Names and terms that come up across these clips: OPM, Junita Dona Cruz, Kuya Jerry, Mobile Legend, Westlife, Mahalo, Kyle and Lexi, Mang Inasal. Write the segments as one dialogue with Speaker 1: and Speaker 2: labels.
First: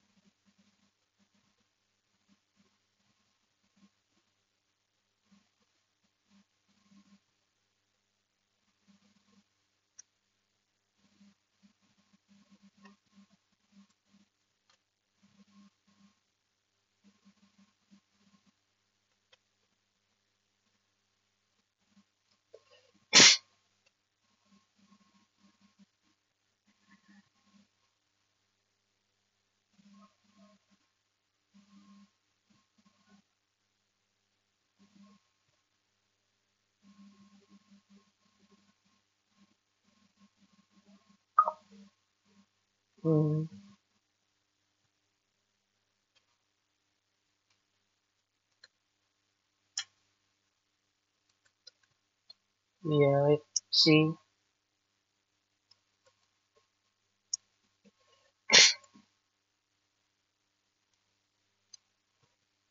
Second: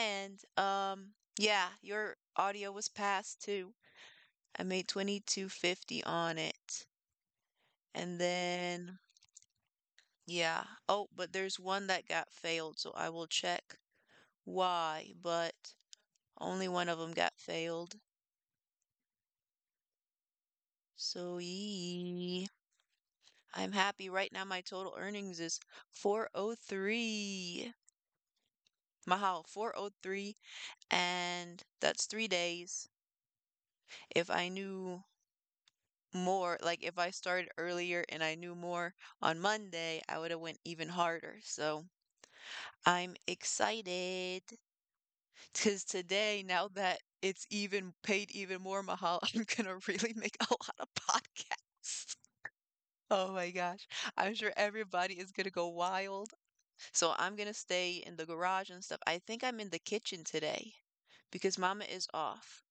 Speaker 1: And yeah, your audio was passed too. I made 2250 on it. And then, yeah. Oh, but there's one that got failed, so I will check why, but only one of them got failed. So, yee. I'm happy right now. My total earnings is 403. Mahal, 403. And that's 3 days. If I knew more, like if I started earlier and I knew more on Monday, I would have went even harder. So I'm
Speaker 2: Mhm.
Speaker 1: excited. Because today, now that it's even paid even more, Mahal, I'm gonna really make a lot of podcasts.
Speaker 2: Yeah.
Speaker 1: Oh
Speaker 2: I
Speaker 1: my gosh.
Speaker 2: see.
Speaker 1: I'm sure everybody is gonna go wild. So I'm gonna stay in the garage and stuff. I think I'm in the kitchen today because Mama is off.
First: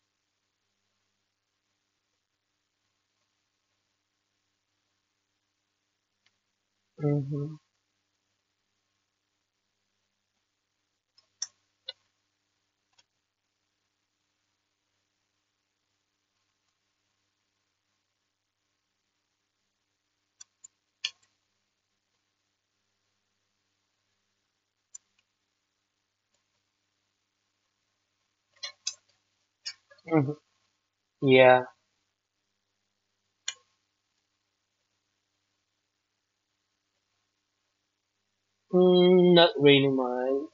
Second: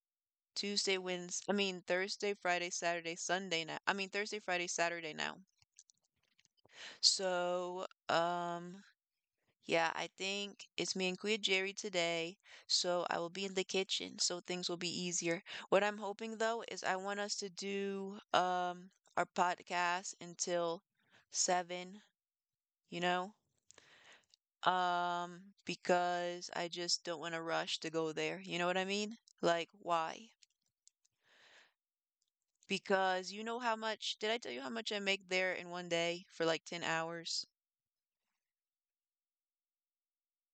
Speaker 1: Tuesday, Wednesday, I mean Thursday, Friday, Saturday, Sunday now. I mean Thursday, Friday, Saturday now.
Speaker 2: Mhm.
Speaker 1: So, yeah, I think it's me and Kuya Jerry today, so I will be in the kitchen, so things will be easier. What I'm hoping though is I want us to do our podcast until 7, you know? Because I just don't want to rush to go there. You know what I mean? Like, why?
Speaker 2: Mhm. Yeah.
Speaker 1: Because did I tell you how much I make there in one day for like 10 hours?
Speaker 2: Mm, not really mine.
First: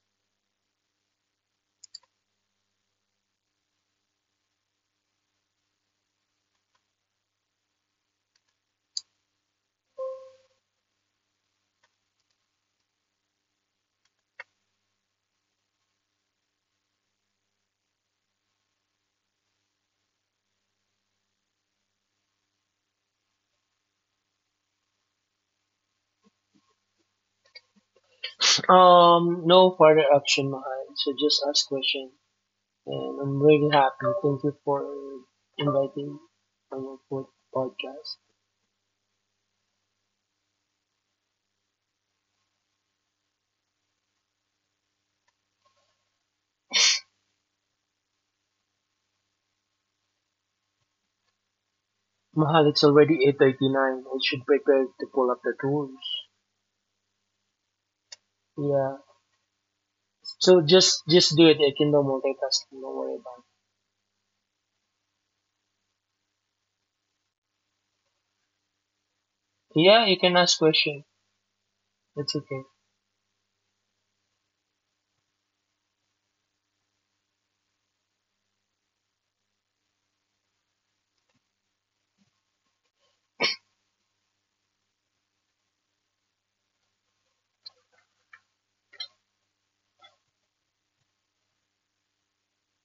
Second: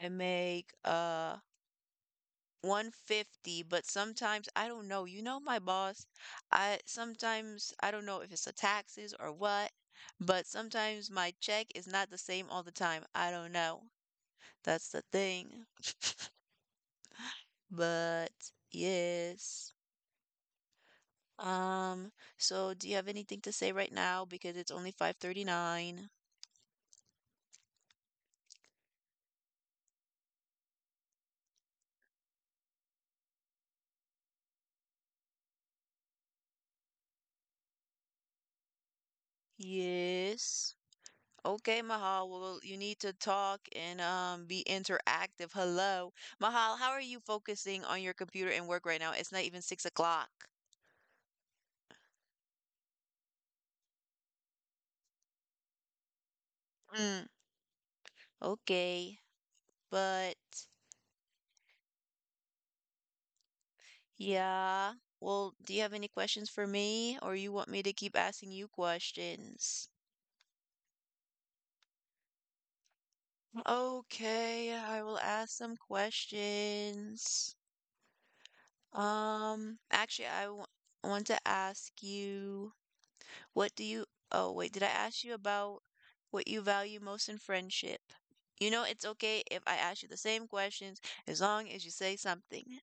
Speaker 1: I make 150, but sometimes I don't know. You know my boss. I sometimes I don't know if it's the taxes or what, but sometimes my check is not the same all the time. I don't know. That's the thing. But yes. Um, so do you have anything to say right now? Because it's only 5:39.
Speaker 2: No further action mine. So just ask question, and I'm really happy. Thank you for inviting on your podcast.
Speaker 1: Yes. Okay, Mahal. Well, you need to talk and be interactive. Hello. Mahal, how are you focusing on your computer and work right now? It's not even 6 o'clock.
Speaker 2: Mahal, it's already 8:39. I should prepare to pull up the tools.
Speaker 1: Mm,
Speaker 2: Yeah.
Speaker 1: okay. But
Speaker 2: So just do it. I can do multitasking. Don't worry about
Speaker 1: yeah. Well, do you have any questions for me, or you want me to keep asking you
Speaker 2: it.
Speaker 1: questions?
Speaker 2: Yeah, you can ask question. It's okay.
Speaker 1: Okay, I will ask some questions. Actually, I want to ask you. What do you, oh, wait, did I ask you about what you value most in friendship? It's okay if I ask you the same questions as long as you say something.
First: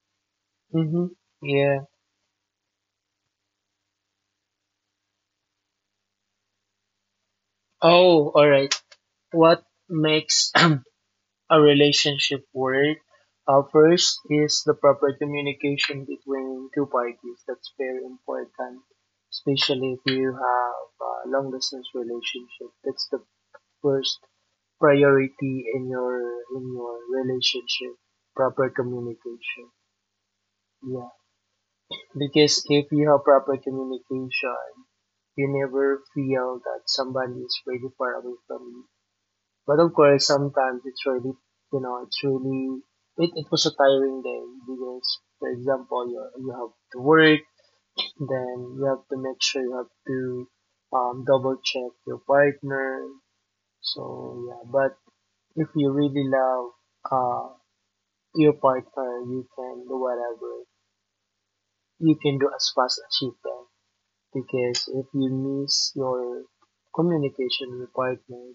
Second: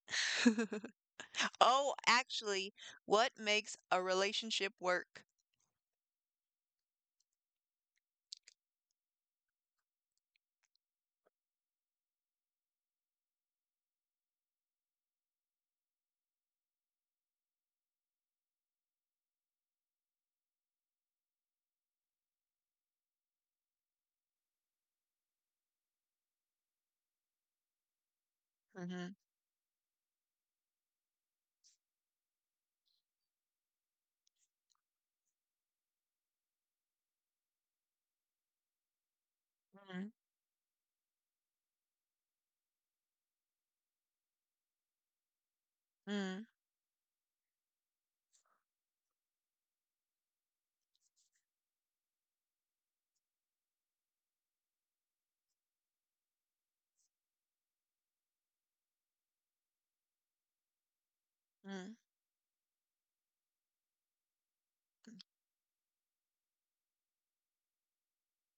Speaker 2: Mhm. Yeah.
Speaker 1: Oh, actually, what makes a relationship work?
Speaker 2: Oh, all right. What makes a relationship work? First is the proper communication between two parties. That's very important, especially if you have a long distance relationship. That's the first priority in your relationship. Proper
Speaker 1: Mm-hmm,
Speaker 2: communication. Yeah, because if you have proper communication, you never feel that somebody is really far away from you. But of
Speaker 1: mm-hmm,
Speaker 2: course, sometimes it's really, you know, it's really, it was a tiring day because, for example,
Speaker 1: mm,
Speaker 2: you have to work, then you have to make sure you have to double check your partner. So, yeah, but if you really love uh, your partner, you can do whatever.
Speaker 1: mm,
Speaker 2: You can do as fast as you can because if you miss your communication with partner,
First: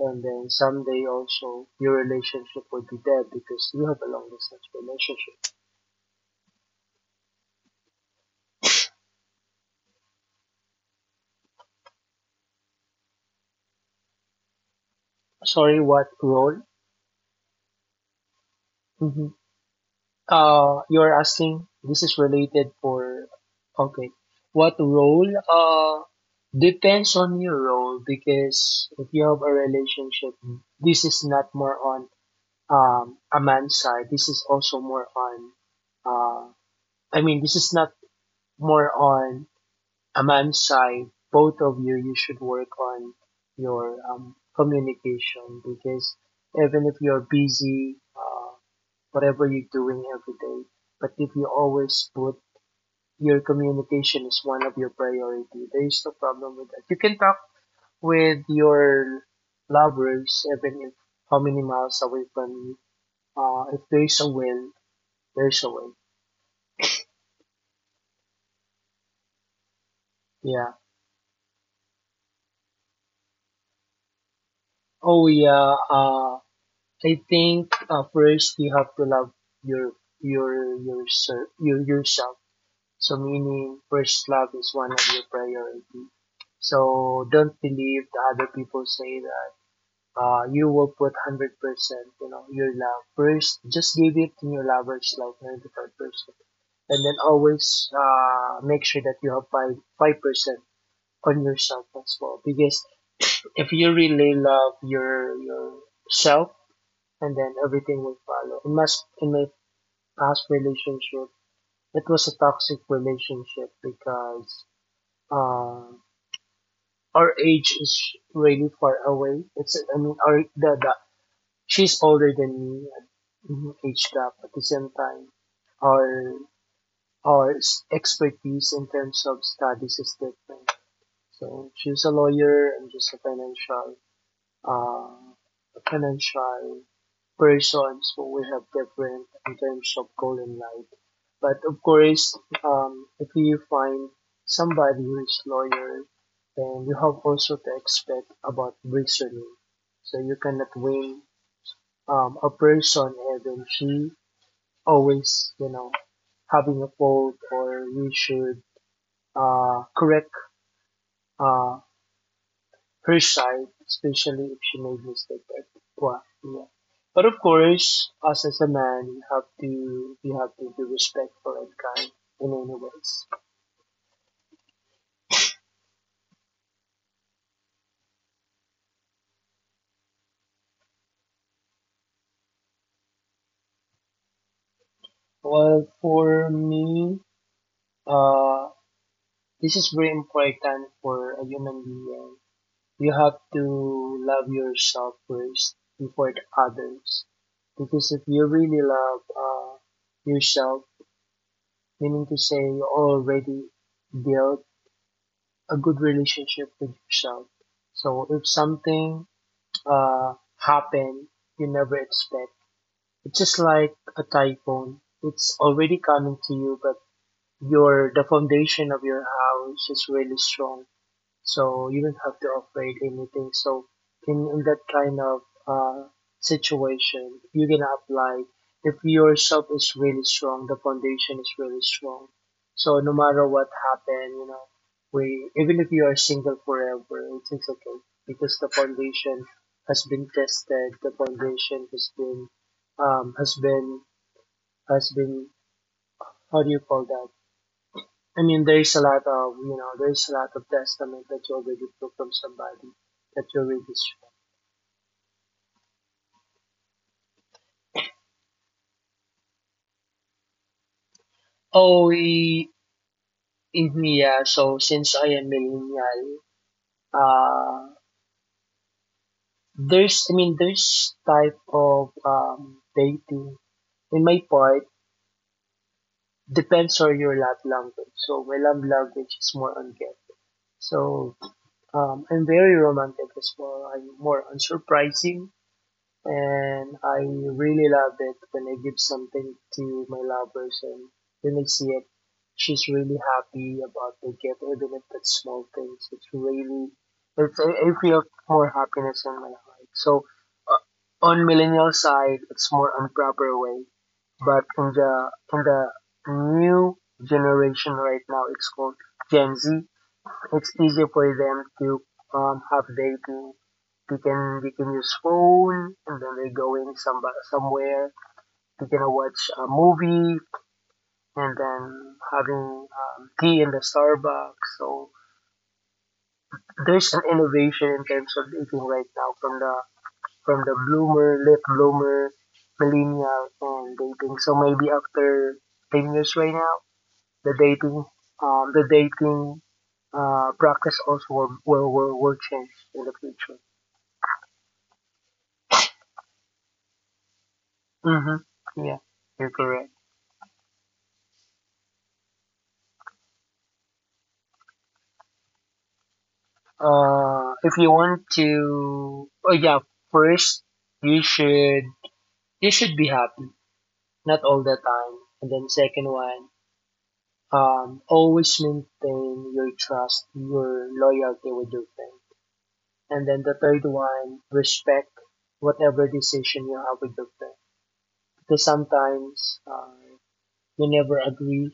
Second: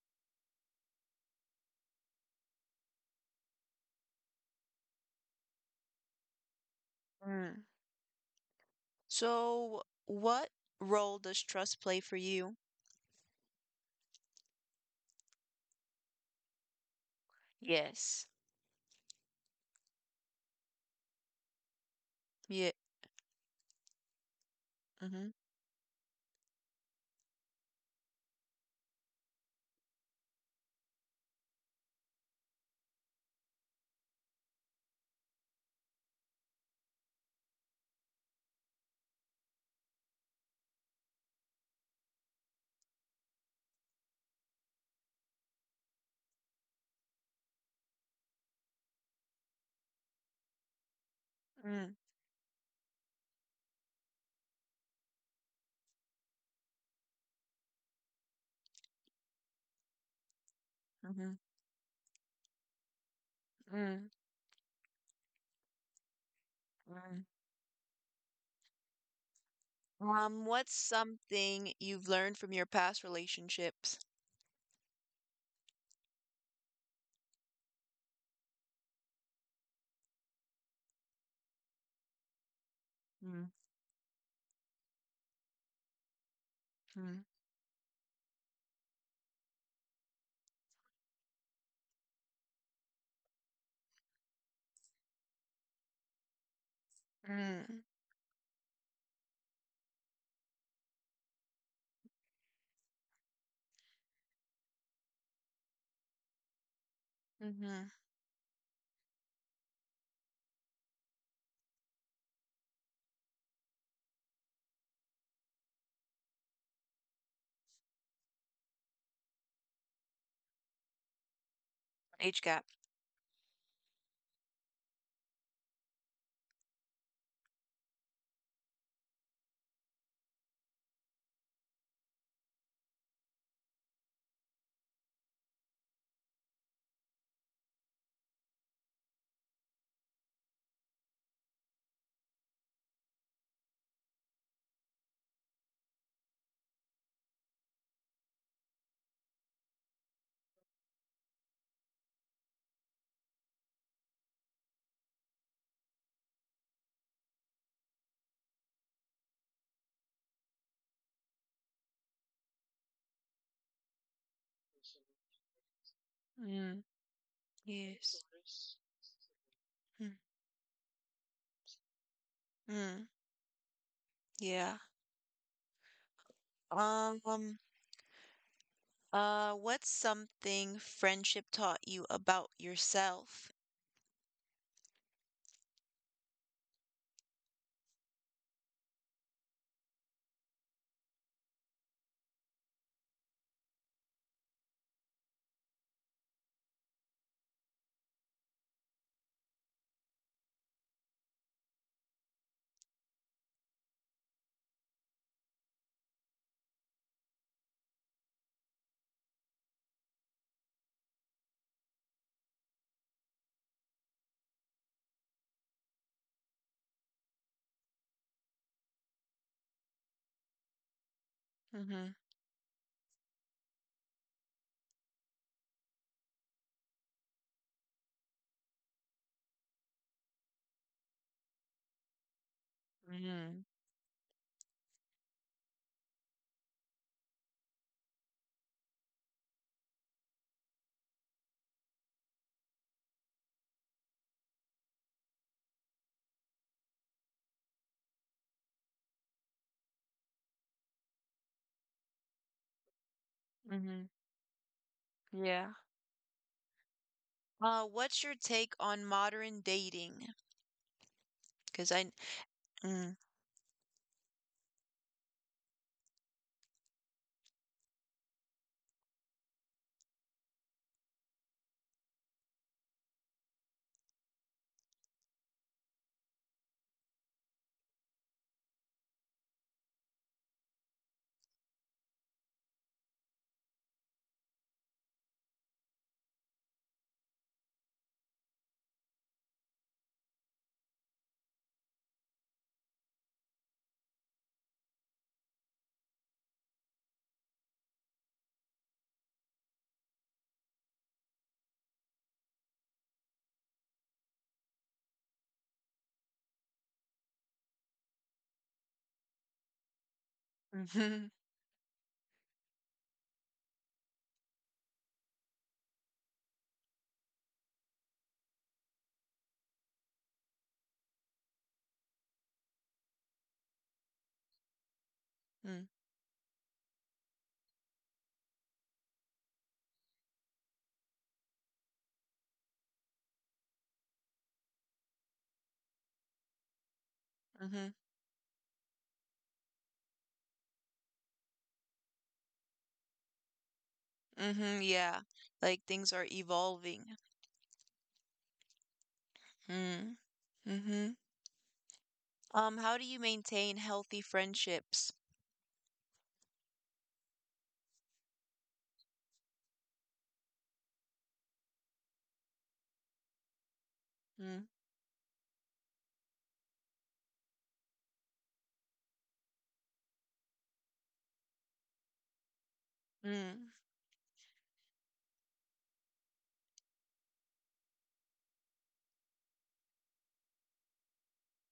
Speaker 2: and then someday also your relationship will be dead because you have a long distance relationship.
Speaker 1: mm. So, what role does trust play for you?
Speaker 2: Sorry, what role?
Speaker 1: Yes.
Speaker 2: Mm-hmm. You're asking. This is related
Speaker 1: Yeah.
Speaker 2: for. Okay, what role?
Speaker 1: Mm-hmm.
Speaker 2: Depends on your role because if you have a relationship, this is not more on a man's side. This is also more on. Uh, this is not more on Amansai, both of you, you should work on your communication because even if you're busy, whatever you're doing every day, but if you
Speaker 1: Mm,
Speaker 2: always put your communication is one of your priority, there is no problem with that. You can talk with your lovers even if
Speaker 1: hmm,
Speaker 2: how
Speaker 1: mm,
Speaker 2: many miles away from you. If
Speaker 1: hmm,
Speaker 2: there
Speaker 1: mm,
Speaker 2: is a will, there's a way.
Speaker 1: mm.
Speaker 2: Yeah.
Speaker 1: What's something you've learned from your past relationships?
Speaker 2: Oh yeah. I think first you have to love your yourself. So meaning first love is one of your priority.
Speaker 1: Mm,
Speaker 2: So don't believe the other people say that you will put 100%, you know, your love first. Just give it to your lovers like 95%, and then
Speaker 1: mm,
Speaker 2: always make sure that you have five five percent on yourself as well. Because if you really love your yourself, and then
Speaker 1: mhm.
Speaker 2: everything will follow. In my past relationship, it was a toxic relationship because um our age is really far away. It's I mean our the She's older
Speaker 1: Age
Speaker 2: than
Speaker 1: gap.
Speaker 2: me. Mhm, age gap at the same time. Our expertise in terms of studies is different. So she's a lawyer, I'm just a financial uh, financial persons who will have different in terms of goal in life. But of course, if you find somebody who is lawyer, then you have also to expect about reasoning. So you cannot win a person even she always, you know, having a fault or you should correct uh, her side, especially if she made mistake at what yeah.
Speaker 1: Mm,
Speaker 2: But of course,
Speaker 1: yes.
Speaker 2: us as a
Speaker 1: Yes.
Speaker 2: man, we have
Speaker 1: Mm,
Speaker 2: to we have to be respectful and kind in any
Speaker 1: mm,
Speaker 2: ways.
Speaker 1: yeah. Um, um, what's something friendship taught you about yourself?
Speaker 2: Well, for me, uh, this is very important for a human being. You have to love yourself first before the others, because if you really love yourself, meaning to say you already built a good relationship with yourself. So if something happen you never expect, it's just like a typhoon. It's already coming to you, but your the foundation of your house is really strong so you
Speaker 1: Mhm.
Speaker 2: don't have to upgrade anything. So in that kind of uh, situation, you can apply if your self is really strong, the foundation is really strong. So no matter
Speaker 1: Mhm.
Speaker 2: what happened, you know, we even if you are single forever, it's okay because the foundation has been tested. The foundation has been um, has been has been how do you call that? I mean, there's a lot of, you know, there's a lot of testament that you already took from somebody that you already
Speaker 1: Mhm.
Speaker 2: share.
Speaker 1: Yeah. What's your take on modern dating? Cause
Speaker 2: Oh,
Speaker 1: I
Speaker 2: i-
Speaker 1: mm,
Speaker 2: in me, yeah. So since I am millennial, uh, there's type of dating. In my part, depends on your love language. So my love language is more on get. So I'm very romantic as well. I'm more on surprising and I really love it when I give something to my loved person. When I see it, she's really happy about the gift, even if it's small things. It's really, it's I feel more happiness in my heart. So on millennial side, it's more on proper way, but in the new generation right now, it's called Gen Z. It's easier for
Speaker 1: mhm.
Speaker 2: them to have dating. They can use phone and then they're going somewhere. They can watch a movie and then having tea in the Starbucks. So
Speaker 1: Mm,
Speaker 2: there's an innovation in terms of dating right now from the bloomer, late bloomer, millennial, and dating. So maybe after 10 years right now, the
Speaker 1: mhm.
Speaker 2: dating um, the dating practice also will change in the future.
Speaker 1: Mhm. Yeah. Like things are evolving.
Speaker 2: Mm-hmm. Yeah, you're correct.
Speaker 1: Mm, mhm. How do you maintain healthy friendships?
Speaker 2: If you want to, Oh yeah, first you should you should be happy, not all
Speaker 1: Mm,
Speaker 2: the time. And then second one, always maintain your trust, your loyalty with your friend. And then the
Speaker 1: mm,
Speaker 2: third one, respect whatever decision you have with your friend. Because sometimes you never agree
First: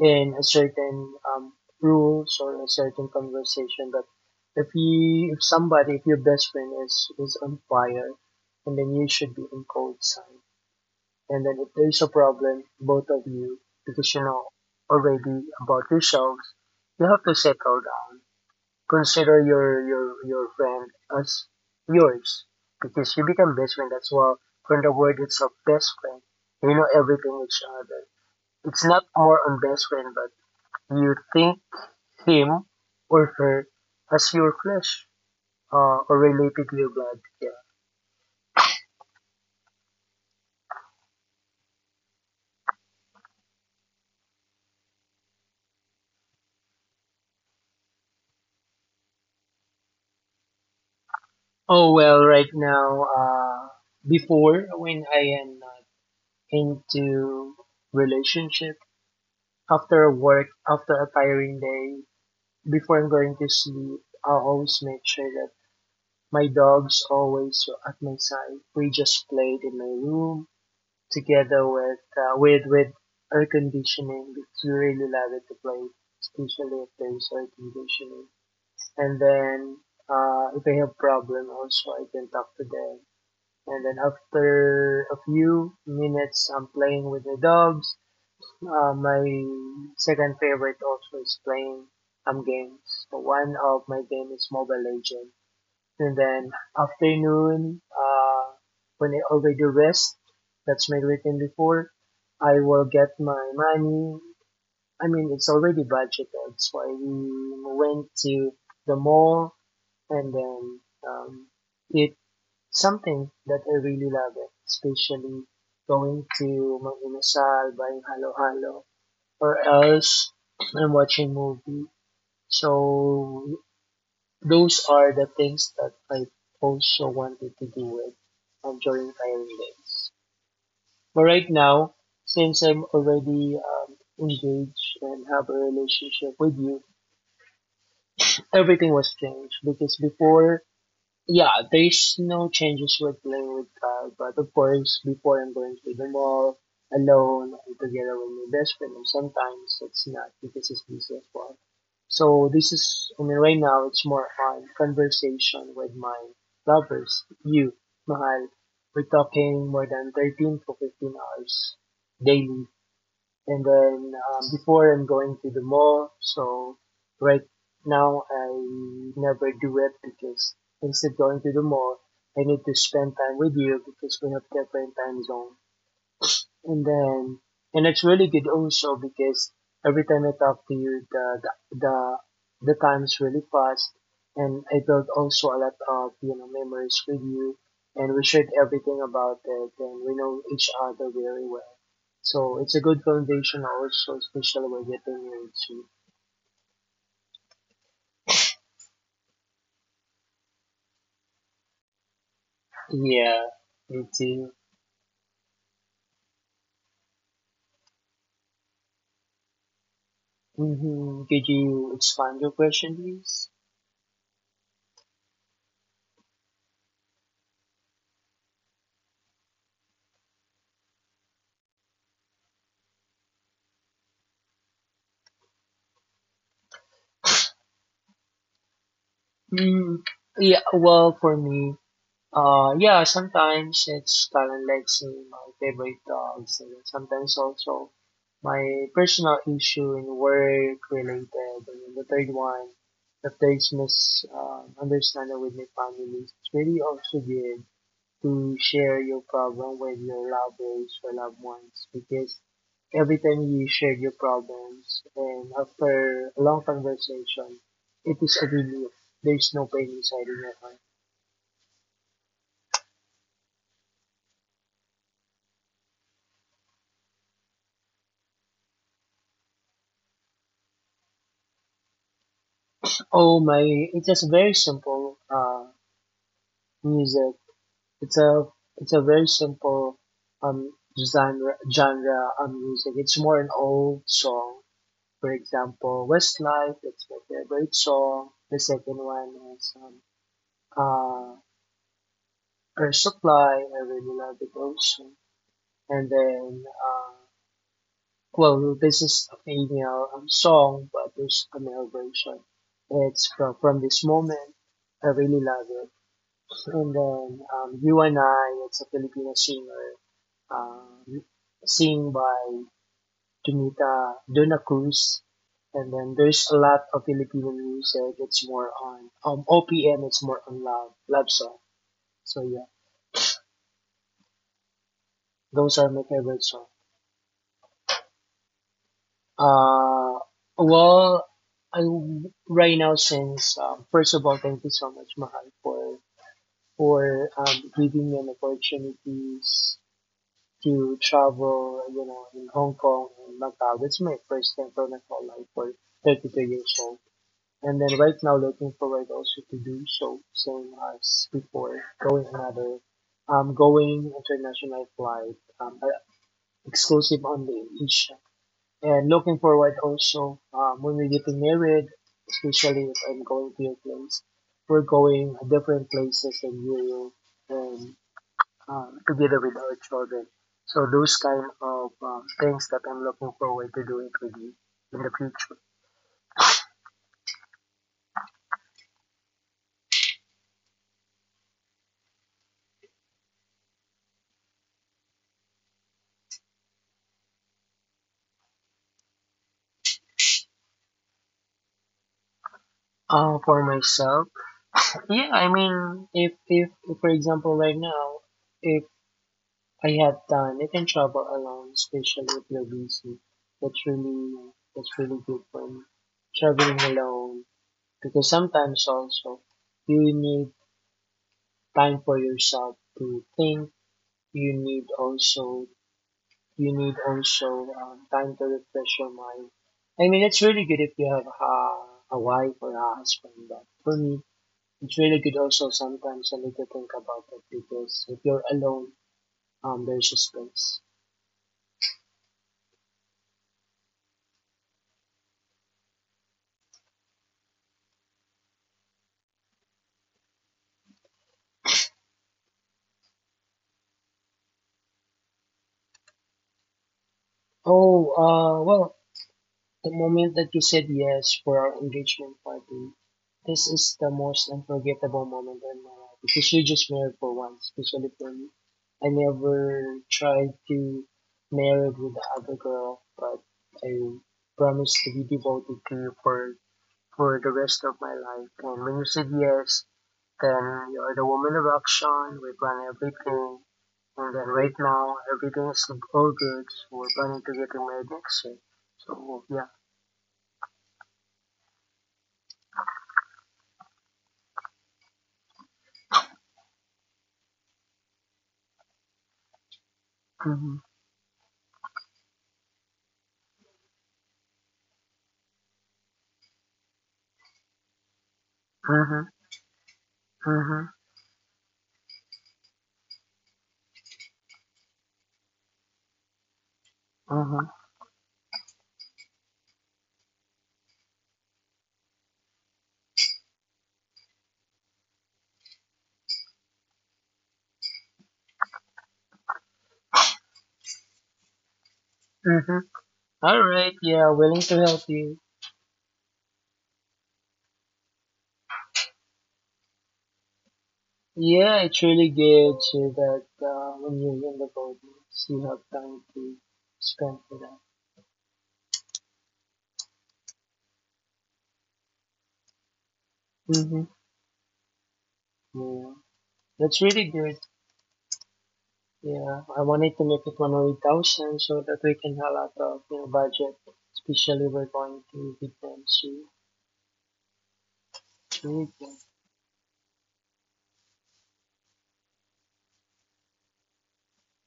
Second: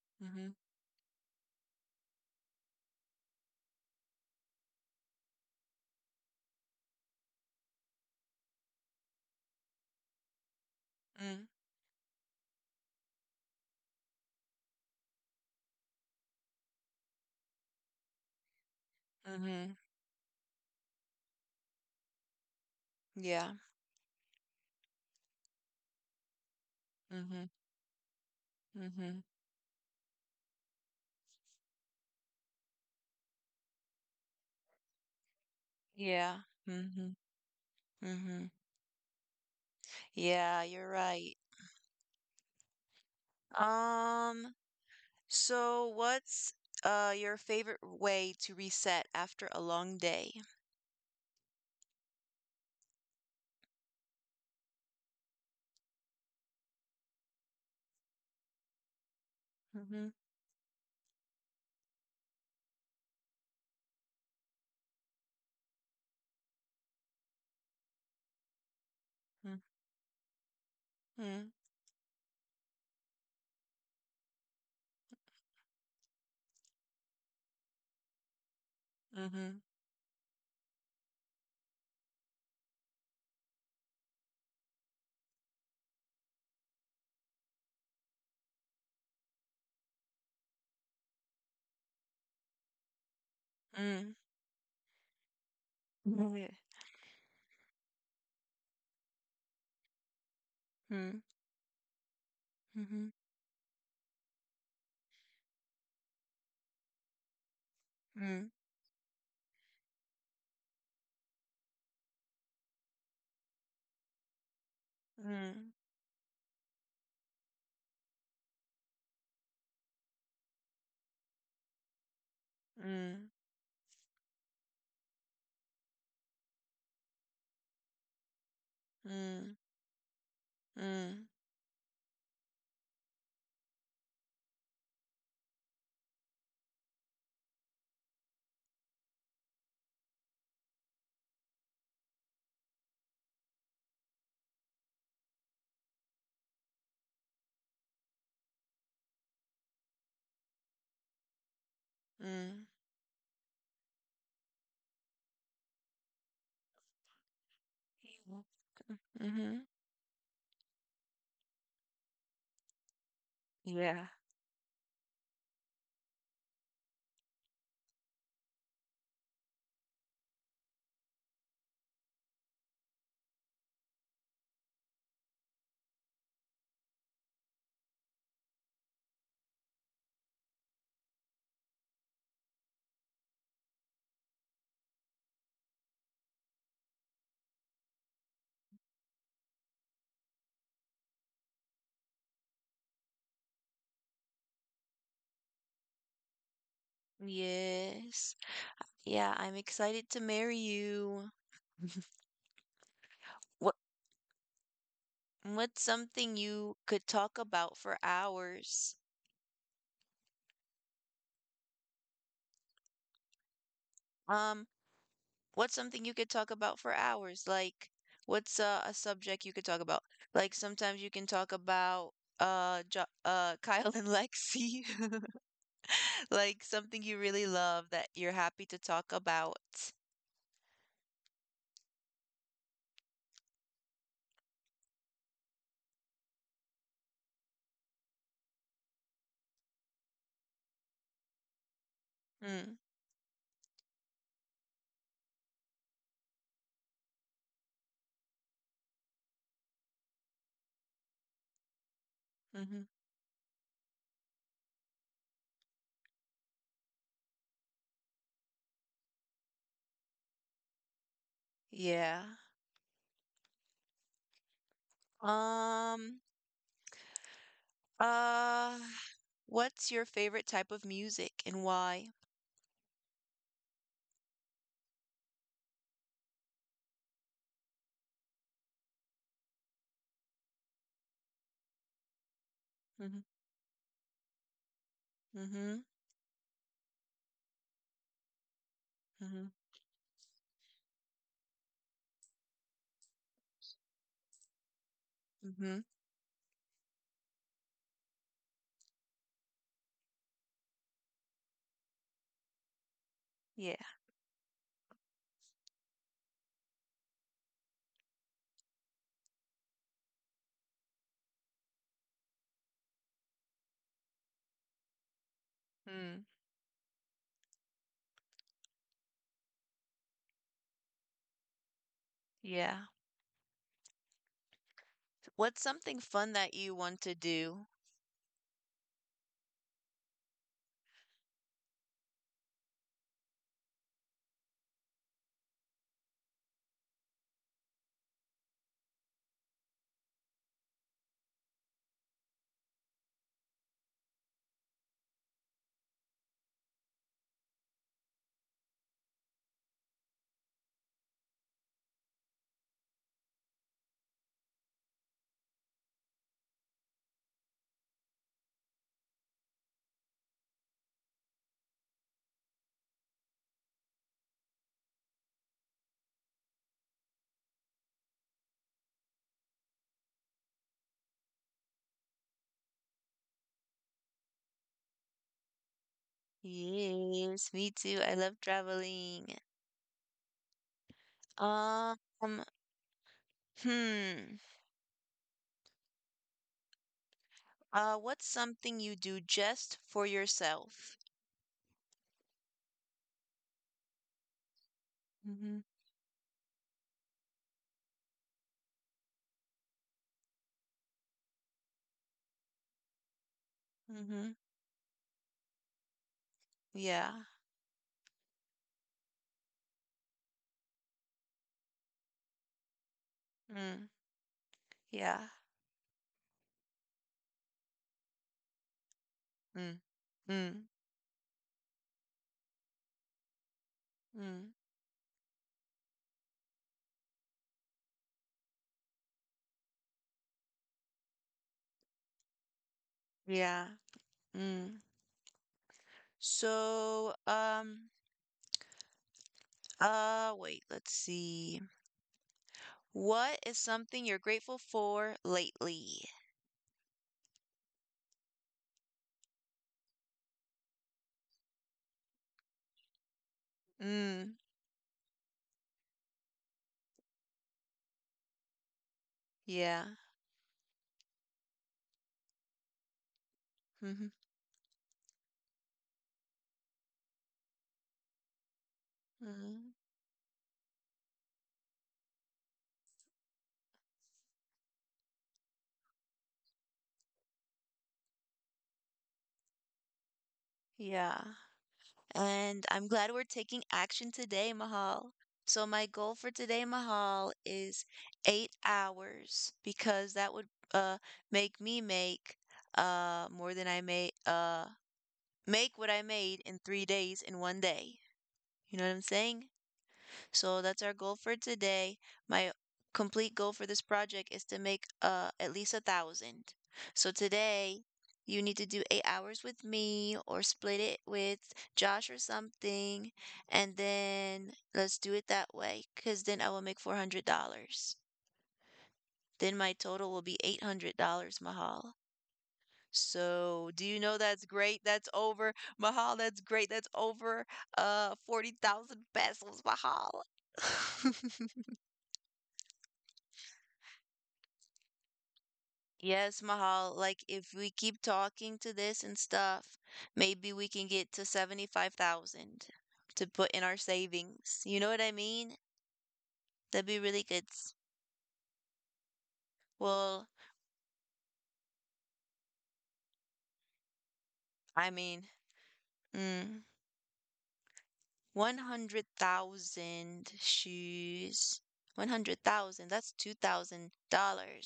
Speaker 2: in a
Speaker 1: mhm.
Speaker 2: certain rules or a certain conversation, but if you if somebody if your best friend is on fire and then you should be on cold side, and
Speaker 1: Mm,
Speaker 2: then if there's a problem both of you because you know already about yourselves, you have to settle down, consider your
Speaker 1: mhm.
Speaker 2: your your friend as yours because you
Speaker 1: Yeah.
Speaker 2: become best friend as well. From the word itself best friend, you know everything
Speaker 1: Mhm.
Speaker 2: each other. It's not
Speaker 1: Mhm.
Speaker 2: more on best friend, but you think him or her as your flesh, or
Speaker 1: Yeah.
Speaker 2: related to your
Speaker 1: Mhm.
Speaker 2: blood. Yeah.
Speaker 1: Mhm. Yeah, you're right. Um, so what's your favorite way to reset after a long day?
Speaker 2: Oh well, right now, before when I am not into relationship,
Speaker 1: Mhm.
Speaker 2: after work, after a tiring day, before I'm going to sleep, I always make sure that my dog's always at my side. We just
Speaker 1: Mm,
Speaker 2: played in my room
Speaker 1: mm,
Speaker 2: together with air conditioning because we really love it to play, especially if there's air conditioning. And
Speaker 1: mhm.
Speaker 2: then if I have problem, also I can talk to them. And then after a few minutes, I'm playing with the dogs. My second favorite also is playing games. So one of my
Speaker 1: Mm.
Speaker 2: game is Mobile Legend, and
Speaker 1: Mm.
Speaker 2: then afternoon when I already rest, that's my
Speaker 1: Mm.
Speaker 2: routine before I will
Speaker 1: Mhm.
Speaker 2: get my money. I mean it's already budgeted, so I went
Speaker 1: Mm.
Speaker 2: to the mall and then um, eat something that I really love it, especially
Speaker 1: Mm.
Speaker 2: going to Mang Inasal buying halo halo, or else I'm watching movie,
Speaker 1: Mm.
Speaker 2: so those are the things that I also wanted to do with during hiring
Speaker 1: Mm.
Speaker 2: days. But
Speaker 1: Mm.
Speaker 2: right now, since I'm already engaged and have a relationship with you, everything was changed because before yeah, there's no changes with playing with Kyle, but of course, before I'm going to the mall alone and together with my best friend, and sometimes it's not because it's busy as well. So
Speaker 1: Mm.
Speaker 2: this is, I mean, right now it's more on conversation with my lovers, you, Mahal. We're
Speaker 1: Mm-hmm.
Speaker 2: talking more than 13 to 15 hours daily and
Speaker 1: Yeah.
Speaker 2: then before I'm going to the mall. So right now I never do it because instead of going to the mall, I need to spend time with you because we have different time zone. And then and it's really good also because every time I talk to you, the, the time's really fast, and I built also a lot of you know memories with you, and we shared everything about it, and we know each other very well. So it's a good foundation also, especially when getting into
Speaker 1: Yes. Yeah, I'm excited to marry you.
Speaker 2: yeah,
Speaker 1: What
Speaker 2: into.
Speaker 1: What's something you could talk about for hours?
Speaker 2: Hmm, could you expand your question, please?
Speaker 1: Um, what's something you could talk about for hours? Like, what's a subject you could talk about? Like, sometimes you can talk about jo Kyle and Lexi, like something you really love that you're happy to talk about.
Speaker 2: Mm, yeah, well, for me, yeah, sometimes it's kind of like my favorite dogs, and sometimes also my personal issue in work related, and then the third one,
Speaker 1: Mm,
Speaker 2: the third misunderstanding understanding with my family. It's really also good to share your problem with your lovers or loved ones because
Speaker 1: hmm, mm-hmm.
Speaker 2: every time you share your problems and after a long conversation, it is a relief. There's no pain inside in your heart.
Speaker 1: Yeah. Um, uh, what's your favorite type of music and why?
Speaker 2: Oh my! It's just very simple music. It's a it's a very simple um genre music. It's
Speaker 1: Mm-hmm.
Speaker 2: more an old song. For
Speaker 1: Mm-hmm.
Speaker 2: example, Westlife. It's my favorite song. The second one
Speaker 1: Mm-hmm.
Speaker 2: is uh or supply, I really love it also.
Speaker 1: Mm-hmm.
Speaker 2: And then well, this is a female song, but there's a male version. It's from
Speaker 1: Yeah.
Speaker 2: from this moment. I really love it. And then you and I, it's a Filipino singer, um, sing by Junita Dona Cruz. And then
Speaker 1: Mm,
Speaker 2: there's a lot of Filipino music. It's more on OPM. It's more on love song, so yeah,
Speaker 1: yeah. What's
Speaker 2: those are my
Speaker 1: something fun
Speaker 2: favorite
Speaker 1: that
Speaker 2: songs.
Speaker 1: you want to do?
Speaker 2: Uh, well, I, right now, since first of all, thank you so much, Mahal, for giving me an opportunities to travel, you know, in Hong Kong and Macau. That's my first time for my whole life, for 32 years old. And then right now, looking forward also to do so, same as before, going another, going international flight, exclusive on the Asia, and looking forward also when we getting married, especially if I'm going to your place, we're going different places in Europe and together with our children. So those kind of things that I'm looking forward to doing with you in the future.
Speaker 1: Yes, me too. I love traveling. Um, hmm. What's something you do just for yourself?
Speaker 2: For myself, yeah, I
Speaker 1: Mm-hmm.
Speaker 2: mean, if for example right now, if I have time, I can travel alone, especially if you're busy. That's
Speaker 1: Mm-hmm.
Speaker 2: really good for me, traveling
Speaker 1: Yeah.
Speaker 2: alone, because sometimes also you need time for yourself to think.
Speaker 1: Mm.
Speaker 2: You need
Speaker 1: Yeah.
Speaker 2: also, you need also time to refresh your mind.
Speaker 1: Mm.
Speaker 2: I mean, it's really
Speaker 1: Mm.
Speaker 2: good if you have a wife or a husband, but for me
Speaker 1: Mm.
Speaker 2: it's really good also. Sometimes I need to think about it, because if you're alone, there's a space.
Speaker 1: Yeah. Mm. So, wait, let's see. What is something you're grateful for lately?
Speaker 2: Oh. The moment that you said yes for our engagement party, this is the
Speaker 1: Mm.
Speaker 2: most unforgettable moment in my life, because you just married for once, especially for me. I never
Speaker 1: Yeah.
Speaker 2: tried to marry with the other girl, but I
Speaker 1: Mm-hmm.
Speaker 2: promised to be devoted to you for the rest of my life. And when you said
Speaker 1: Mm-hmm.
Speaker 2: yes, then you're the woman of action. We plan everything. And then right now, everything is all good. So we're planning to get married next year. So yeah.
Speaker 1: Yeah. And I'm glad we're taking action today, Mahal. So, my goal for today, Mahal, is 8 hours because that would
Speaker 2: Mhm.
Speaker 1: uh, make me make more than I made, make what I made in 3 days in one day. You know what I'm
Speaker 2: Uh huh.
Speaker 1: saying? So that's
Speaker 2: huh.
Speaker 1: our goal for today. My complete goal for this project is to make at least 1,000. So
Speaker 2: Uh huh.
Speaker 1: today, you need to do 8 hours with me or split it with Josh or something. And then let's do it that way because then I will make $400. Then my total will be $800, Mahal.
Speaker 2: Uh huh. All
Speaker 1: So, do
Speaker 2: right,
Speaker 1: you know
Speaker 2: yeah,
Speaker 1: that's
Speaker 2: willing to
Speaker 1: great?
Speaker 2: help
Speaker 1: That's
Speaker 2: you.
Speaker 1: over. Mahal, that's great. That's over 40,000 pesos, Mahal.
Speaker 2: Yeah, it really gives you that when you win the gold, you have time
Speaker 1: Yes,
Speaker 2: to
Speaker 1: Mahal, like
Speaker 2: spend
Speaker 1: if
Speaker 2: for
Speaker 1: we
Speaker 2: that.
Speaker 1: keep talking to this and stuff, maybe we can get to 75,000 to put in our
Speaker 2: Mhm.
Speaker 1: savings. You know what I mean?
Speaker 2: Yeah,
Speaker 1: That'd
Speaker 2: that's
Speaker 1: be really
Speaker 2: really
Speaker 1: good.
Speaker 2: good. Yeah, I wanted to
Speaker 1: Well,
Speaker 2: make it 100,000 so that we can have a lot of, you know, budget, especially we're
Speaker 1: I
Speaker 2: going
Speaker 1: mean,
Speaker 2: to Vietnam soon.
Speaker 1: mm,
Speaker 2: Really good.
Speaker 1: 100,000 shoes. 100,000, that's $2,000.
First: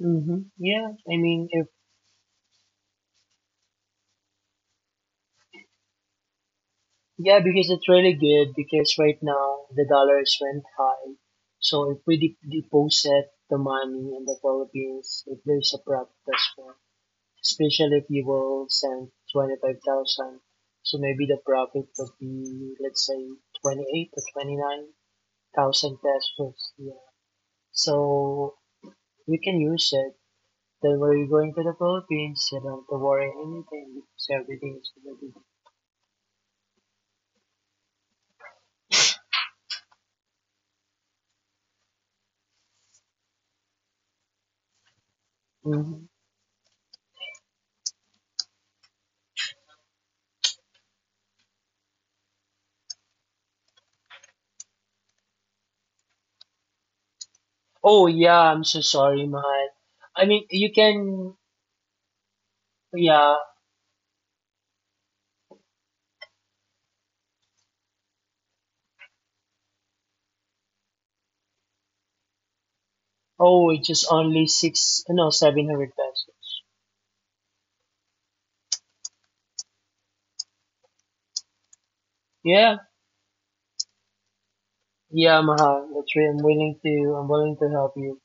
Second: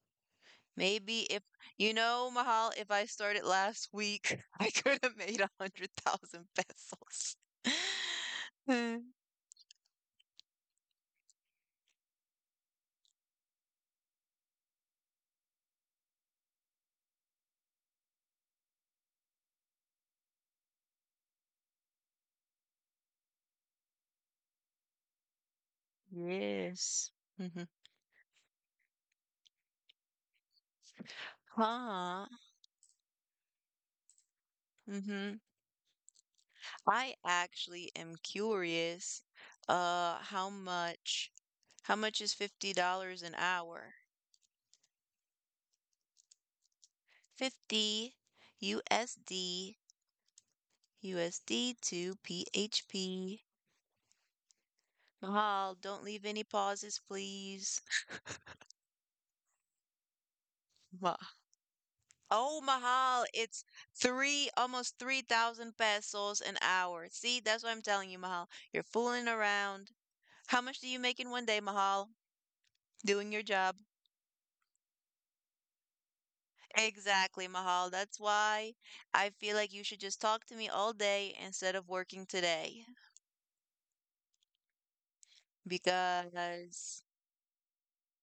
Speaker 2: Mhm. Yeah, I
Speaker 1: Maybe if,
Speaker 2: mean.
Speaker 1: Mahal, if I started last week, I could have made 100,000 pesos.
Speaker 2: Yeah, because it's really good because right now the dollars went high. So if we deposit the money in the Philippines, if there's a profit as well, especially if you will send 25,000, so maybe the profit would be, let's say, 28 to 29,000 pesos. Yeah.
Speaker 1: Yes. Hmm.
Speaker 2: So we can use it. Then we're going to the
Speaker 1: Huh.
Speaker 2: Philippines, you don't have to worry anything because everything is going to be.
Speaker 1: hmm I actually am curious, uh, how much, how much is $50 an hour?
Speaker 2: Mm-hmm.
Speaker 1: 50 USD, USD to PHP. Mahal, don't leave any pauses, please.
Speaker 2: Oh yeah, I'm so sorry, Mahal. I mean, you
Speaker 1: Ma-
Speaker 2: can,
Speaker 1: Oh, Mahal,
Speaker 2: yeah.
Speaker 1: it's almost 3,000 pesos an hour. See, that's what I'm telling you, Mahal. You're fooling around. How much do you make in one day, Mahal? Doing your
Speaker 2: Oh,
Speaker 1: job.
Speaker 2: it's just only six, no, 700 pesos.
Speaker 1: Exactly, Mahal. That's why I feel like you should just talk to me all day instead of working
Speaker 2: Yeah,
Speaker 1: today
Speaker 2: yeah, Mahal, that's right.
Speaker 1: because
Speaker 2: I'm willing to help you.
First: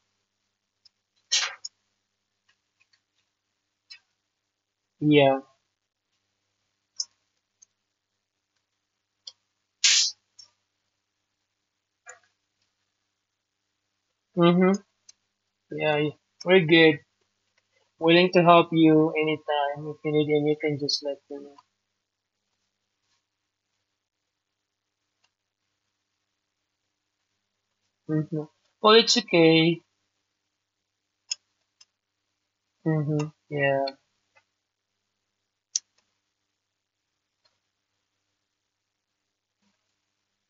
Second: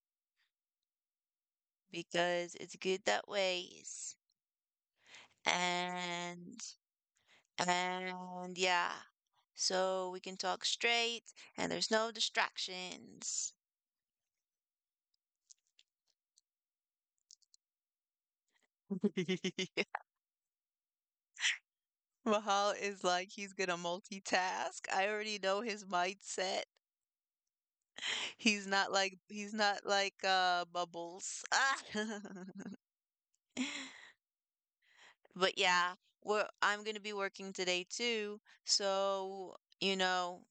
Speaker 1: because it's good that ways.
Speaker 2: Yeah.
Speaker 1: And and yeah. So we can talk straight and there's no distractions.
Speaker 2: Mhm. Yeah, we're good. Willing to help you anytime. If you need anything, just let me know.
Speaker 1: Mahal is like he's gonna multitask. I already know his mindset.
Speaker 2: Mhm.
Speaker 1: He's not
Speaker 2: Well, it's
Speaker 1: like he's
Speaker 2: okay.
Speaker 1: not like Bubbles. Ah.
Speaker 2: Mhm. Yeah.
Speaker 1: But yeah, I'm going to be working today too. So,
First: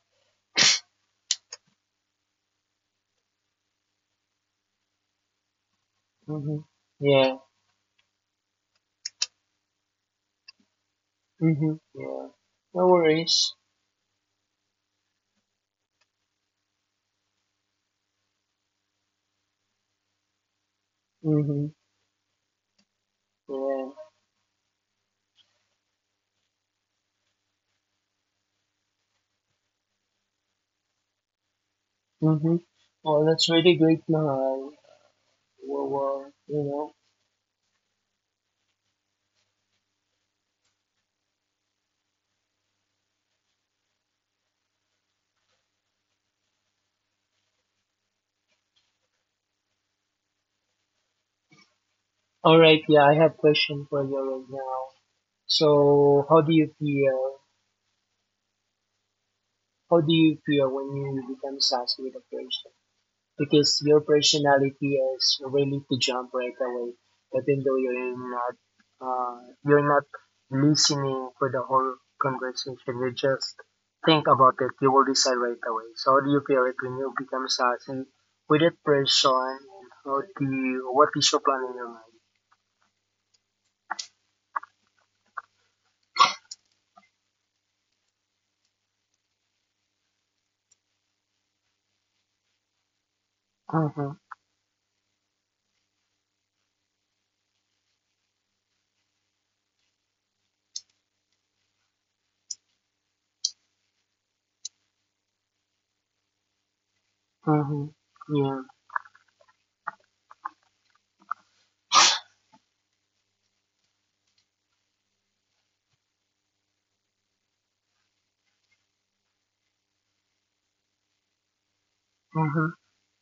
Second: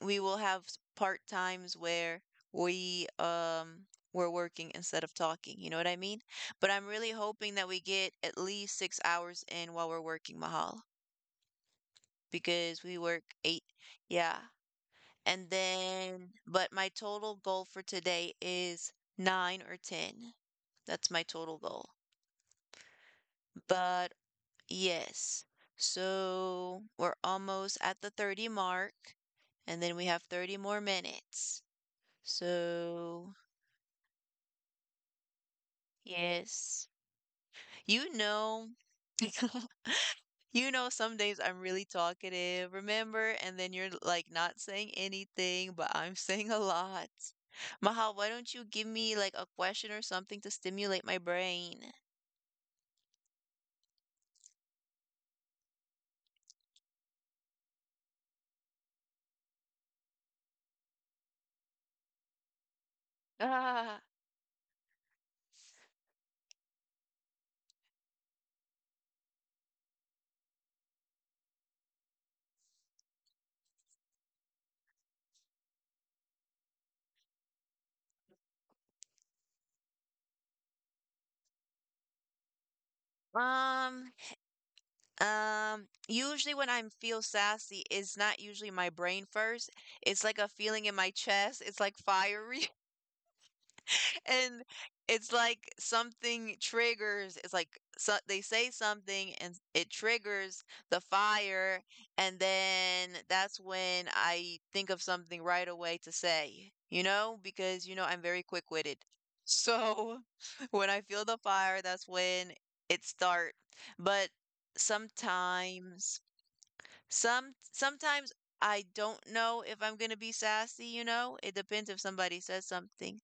Speaker 1: we will have part times where we um we're working instead of talking, you know what I mean?
Speaker 2: Mhm.
Speaker 1: But I'm really
Speaker 2: Yeah.
Speaker 1: hoping that we get at least 6 hours in while we're working, Mahal,
Speaker 2: Mhm. Yeah.
Speaker 1: because
Speaker 2: No
Speaker 1: we work
Speaker 2: worries.
Speaker 1: 8. Yeah. And then but my total goal for today is 9 or 10. That's my total
Speaker 2: Mhm.
Speaker 1: goal.
Speaker 2: Yeah.
Speaker 1: But yes. So we're almost at the 30 mark, and then we have 30 more minutes.
Speaker 2: Mhm. Oh,
Speaker 1: So,
Speaker 2: that's really great, Mahal. Well, well, you
Speaker 1: yes.
Speaker 2: know.
Speaker 1: You know, some days I'm really talkative, remember? And then you're like not saying anything, but I'm saying a lot. Mahal, why don't you give me like a question or something to stimulate my brain?
Speaker 2: All right, yeah, I have question for you right now. So, how do you feel? How do you feel when you become sassy with a person? Because your
Speaker 1: Ah,
Speaker 2: personality is ready to jump right away, even though uh, you're not listening for the whole conversation. You just think about it. You will decide right away. So, how do you feel like when you become sassy with a person? And how do you? What is your plan in your mind?
Speaker 1: Um, usually when I feel sassy, it's not usually my brain first. It's like a feeling in my chest. It's like fiery and it's like something triggers. It's like so they say something and it triggers the fire and then that's when I think of something right away to say, because
Speaker 2: Mm-hmm.
Speaker 1: you know I'm very
Speaker 2: Yeah.
Speaker 1: quick-witted. So when I feel the fire, that's when it start. But sometimes sometimes I don't know if I'm gonna be sassy, you know? It depends if somebody says
Speaker 2: Mm-hmm.
Speaker 1: something.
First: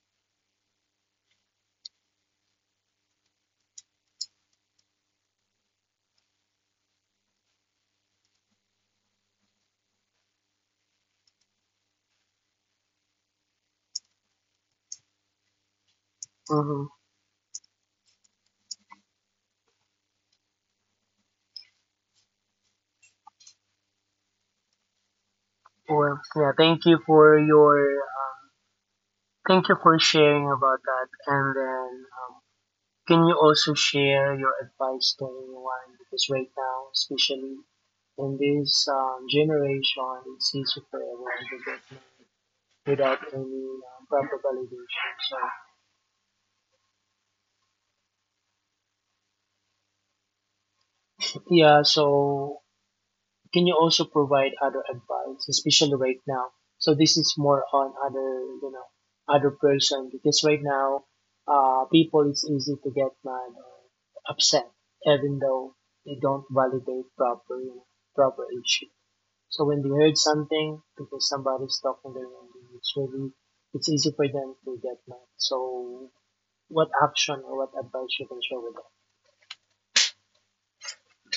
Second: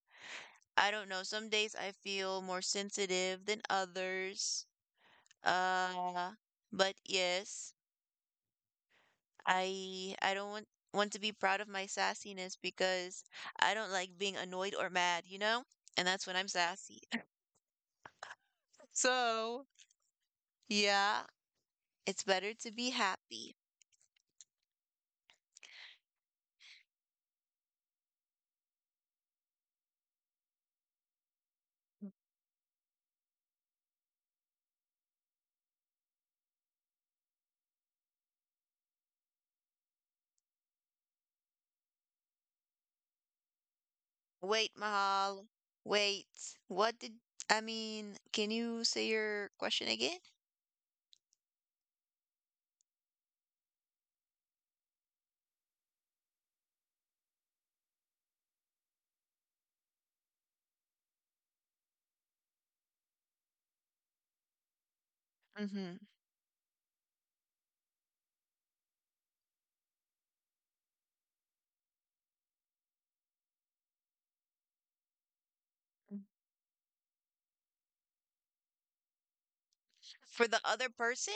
Speaker 1: I don't know. Some days I feel more sensitive than others. Uh, but yes, I don't want to be proud of my sassiness because I don't like being annoyed or mad, you know? And that's when I'm
Speaker 2: Mm-hmm.
Speaker 1: sassy. So, yeah, it's better to be happy.
Speaker 2: Well, yeah, thank you for your. Thank you for sharing about that. And then,
Speaker 1: Mm.
Speaker 2: can you also share your advice to anyone? Because right now, especially in this generation, it's easy for everyone to get married without any proper
Speaker 1: Wait,
Speaker 2: validation. So
Speaker 1: Mahal. Wait. What did I mean? Can you say your question again?
Speaker 2: yeah. So can you also provide other advice, especially right now? So this is more on other, you know, other person, because right now, people, it's easy to get mad or upset, even though
Speaker 1: Mm-hmm.
Speaker 2: they don't validate proper, you know, proper issue. So when they heard something because somebody's talking their language, it's really it's easy for them to get mad. So what action or what advice you can share with them?
Speaker 1: For the other person?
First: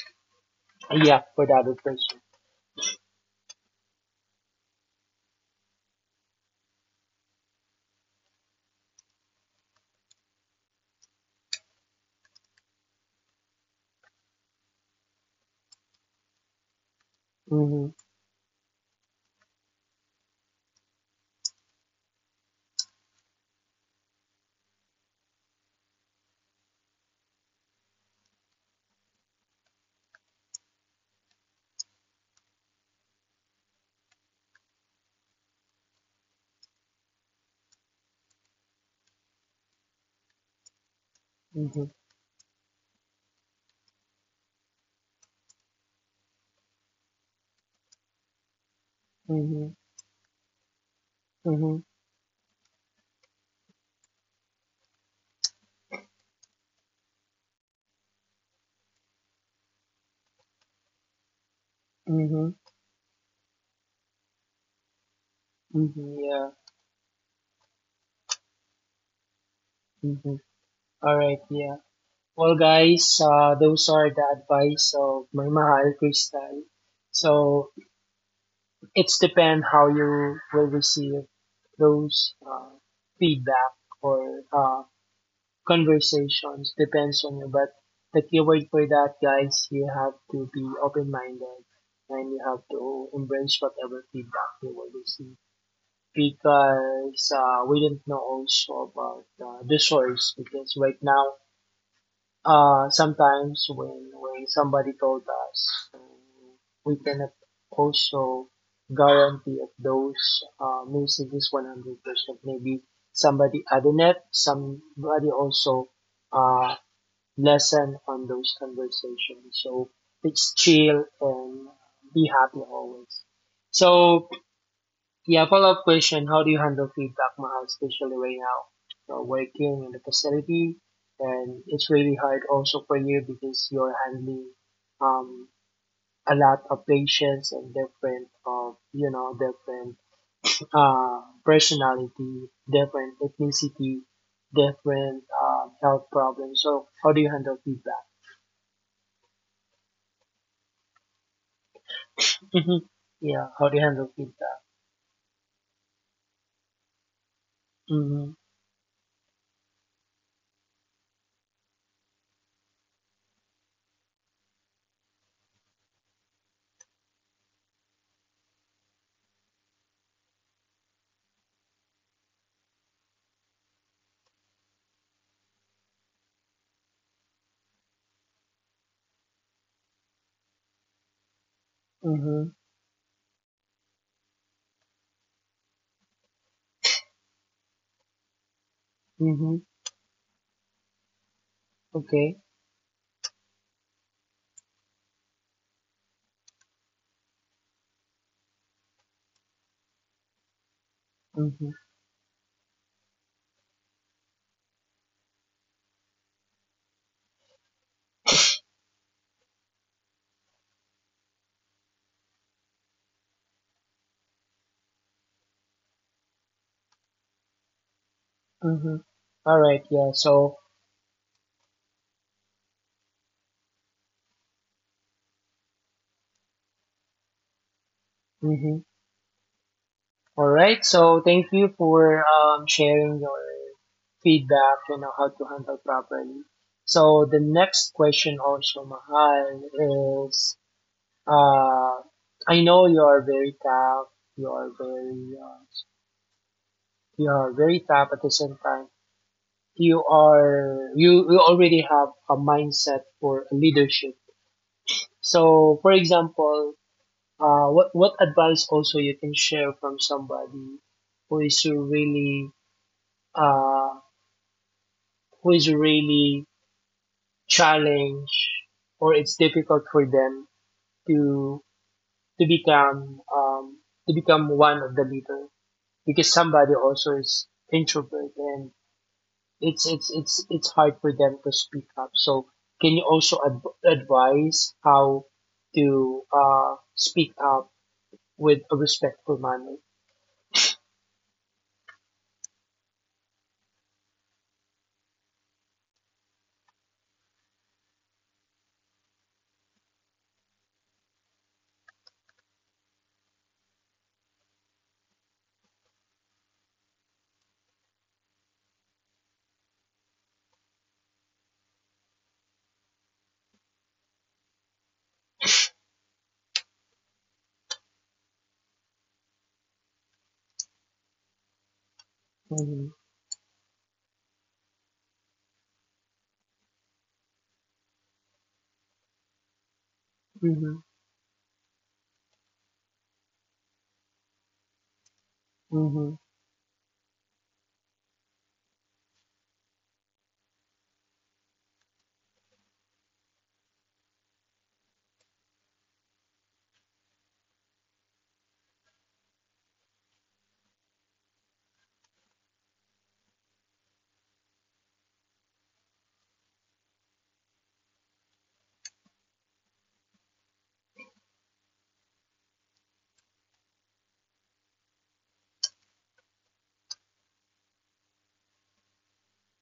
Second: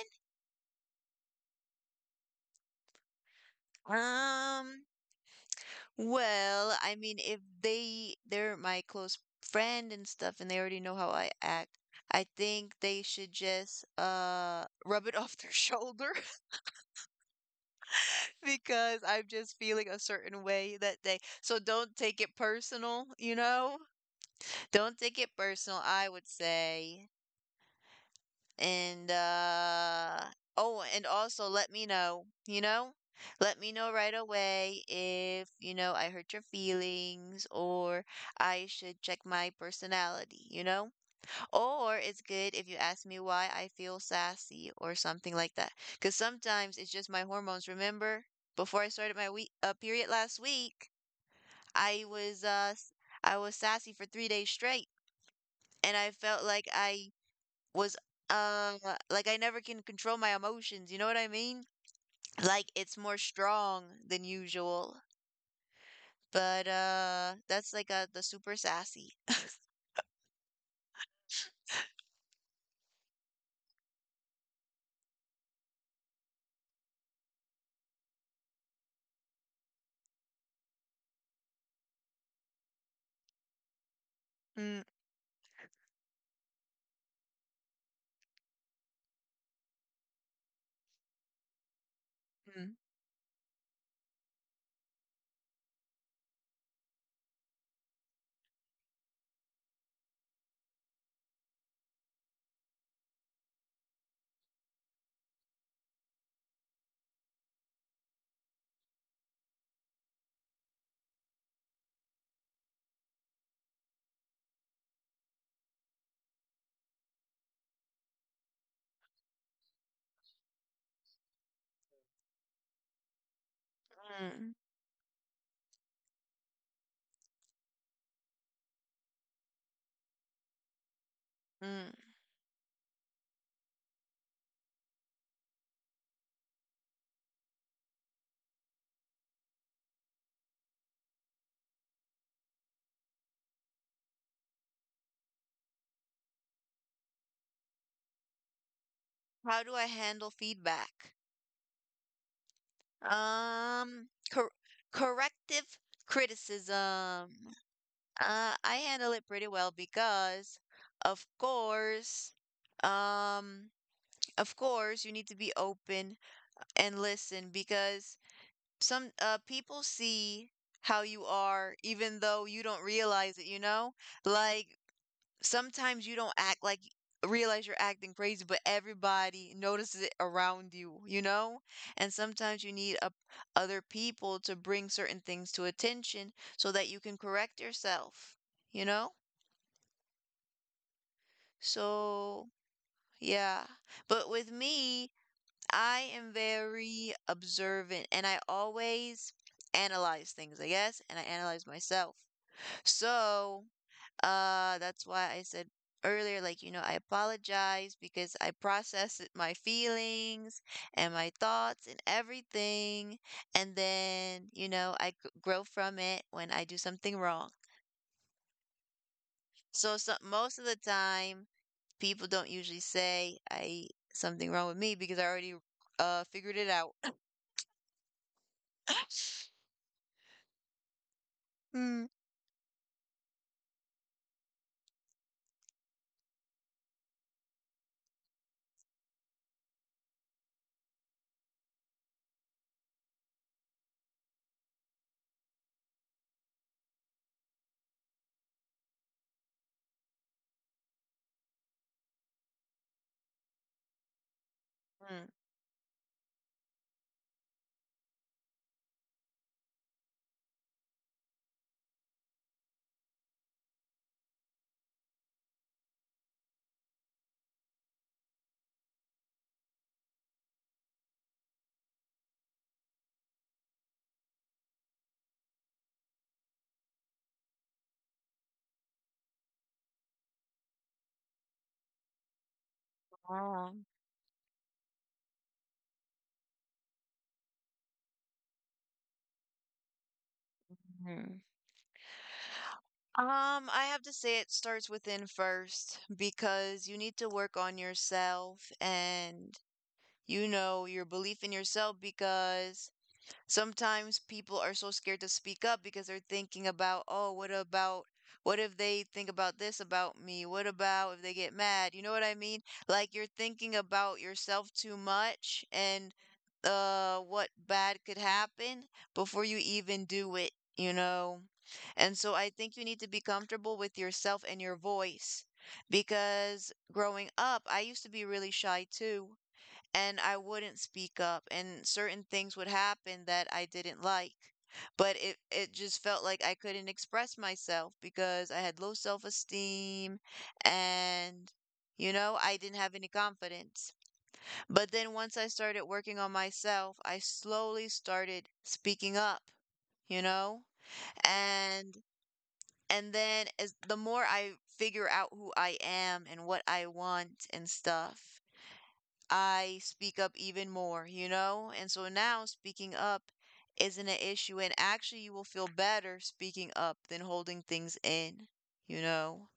Speaker 2: Yeah, for the other person.
Speaker 1: Um, well, I mean, if they're my close friend and stuff and they already know how I act, I think they should just rub it off their shoulder.
Speaker 2: Mm-hmm.
Speaker 1: Because I'm just feeling a certain way that day. So don't take it personal, you know? Don't take it personal, I would say. And oh, and also let me know, you know? Let me know right away if, I hurt your feelings or I should check my personality, you know?
Speaker 2: Mm-hmm.
Speaker 1: Or it's good if you ask me why I feel sassy or something like that. Because sometimes it's just my hormones. Remember, before I started my week
Speaker 2: Mm-hmm.
Speaker 1: period last week,
Speaker 2: Mm-hmm.
Speaker 1: I was uh s- I was sassy for 3 days straight, and I felt like I was uh like I never can control my emotions. You know what I mean?
Speaker 2: Mm-hmm.
Speaker 1: Like it's more strong than usual.
Speaker 2: Mhm, yeah.
Speaker 1: But that's like the super sassy.
Speaker 2: Mhm. All right. Yeah. Well, guys, those are the advice of my mahal Crystal. So it's depend how you will receive those feedback or
Speaker 1: Mm,
Speaker 2: conversations depends on you. But the keyword for that, guys, you have to be open-minded, and you have
Speaker 1: mm,
Speaker 2: to embrace whatever feedback you will receive, because we didn't know also about the source, because right now sometimes when somebody told us, we cannot also guarantee if those music is 100%. Maybe somebody added it, somebody also uh, lesson on those conversations. So it's chill and be happy always. So
Speaker 1: mm,
Speaker 2: yeah, follow-up question: how do you handle feedback, Mahal, especially right now? You're working in the facility, and it's
Speaker 1: mm.
Speaker 2: really hard also for you because you're handling um, a lot of patients and different of, you know, different personality, different ethnicity, different health problems. So how do you handle feedback?
Speaker 1: How do I handle feedback?
Speaker 2: Hmm. Yeah, how do you handle
Speaker 1: Um, cor
Speaker 2: feedback?
Speaker 1: Corrective criticism.
Speaker 2: Mm-hmm.
Speaker 1: I handle it pretty well because, of course, um, of course, you need to be open and listen because some people see how you are even though you don't realize it, you know? Like sometimes you don't act like realize you're acting crazy, but everybody notices it around you, you know? And
Speaker 2: Mm-hmm.
Speaker 1: sometimes you need a, other people to bring certain things to attention so that you can correct yourself, you know?
Speaker 2: Mm-hmm. Okay.
Speaker 1: So, yeah. But with me, I am very observant and I always analyze things, I guess, and I analyze
Speaker 2: Mm-hmm.
Speaker 1: myself. So, that's why I said earlier, I apologize because I process my feelings and my thoughts and everything. And then, I grow from it when I do something wrong.
Speaker 2: Mm-hmm. All right,
Speaker 1: So,
Speaker 2: yeah.
Speaker 1: so
Speaker 2: So
Speaker 1: most of the time, people don't usually say I something wrong with me because I already figured it out.
Speaker 2: mm-hmm. All right. So thank you
Speaker 1: Mm.
Speaker 2: for sharing your feedback. You know how to handle properly. So the next question also, Mahal, is uh, I know you are very tough. You are very uh, you are very tough at the same time. You already have a mindset for leadership.
Speaker 1: Mm.
Speaker 2: So for example, what advice also you can share from somebody who is really uh, who is really challenged, or it's difficult for them to become to become one of the leader, because somebody also is introvert, and it's hard for them to speak up. So can you also
Speaker 1: Ah.
Speaker 2: advise how to speak up with a respectful manner?
Speaker 1: I have to say it starts within first because you need to work on yourself and you know your belief in yourself because sometimes people are so scared to speak up because they're thinking about, oh, what about, what if they think about this about me? What about if they get mad? You know what I mean? Like you're thinking about yourself too much and what bad could happen before you even do it, you know? And so I think you
Speaker 2: Mhm.
Speaker 1: need to be comfortable with yourself and your voice because growing up, I used to be really shy too and I wouldn't
Speaker 2: Mhm.
Speaker 1: speak up, and certain things would happen that I didn't like. But it just
Speaker 2: Mhm.
Speaker 1: felt like I couldn't express myself because I had low self esteem and, you know, I didn't have any confidence. But then once I started working on myself, I slowly started speaking up, you know? And then as the more I figure out who I am and what I want and stuff, I speak up even more, you know? And so now speaking up isn't an issue. And actually, you will feel better speaking up than holding things in, you know?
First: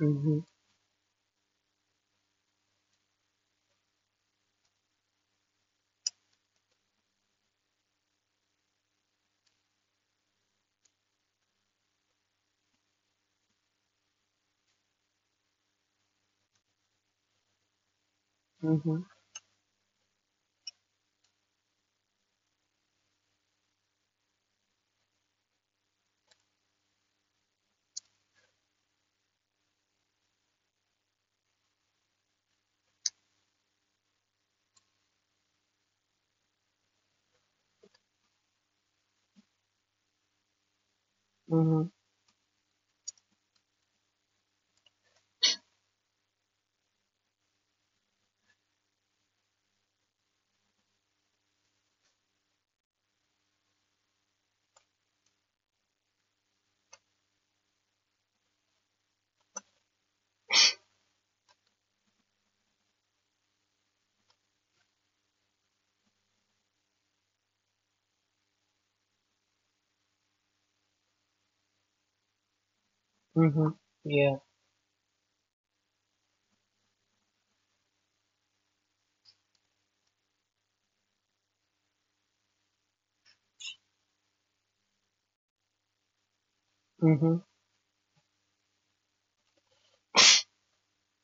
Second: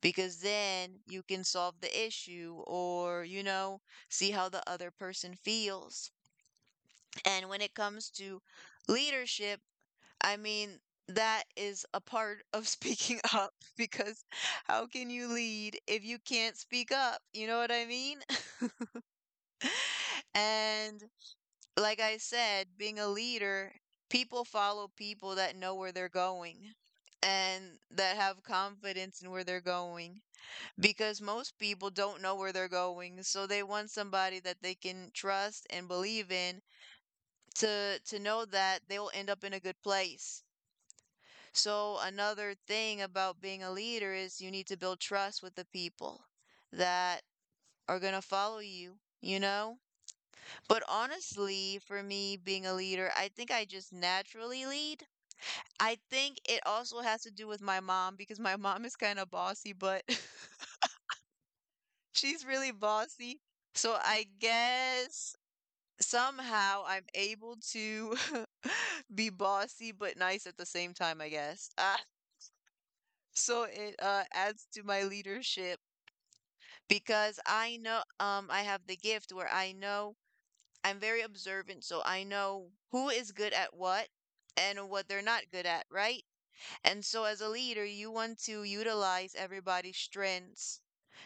Speaker 1: Because then you can solve the issue or, you know, see how the other person feels. And when it comes to leadership, I mean, that is a part of speaking up because how can you lead if you can't speak up? You know what I mean?
Speaker 2: Mhm.
Speaker 1: And like I said, being a leader, people follow people that know where they're going and that have confidence in where they're going because most people don't know where they're going, so they want somebody that they can trust and believe in to know that they'll end up in a good place.
Speaker 2: Mhm.
Speaker 1: So another thing about being a leader is you need to build trust with the people that are going to follow you, you know. But honestly, for me being a leader, I think I just naturally lead. I think it also has to do with my mom because my mom is kind of bossy, but she's really bossy. So I guess somehow I'm able to be bossy but nice at the same time, I guess. Ah, so
Speaker 2: Mhm.
Speaker 1: it
Speaker 2: Yeah.
Speaker 1: adds to my leadership because I know I have the gift where I know I'm very observant, so I know who is good at what and what they're not good at, right? And so as
Speaker 2: Mhm.
Speaker 1: a leader, you want to utilize everybody's strengths,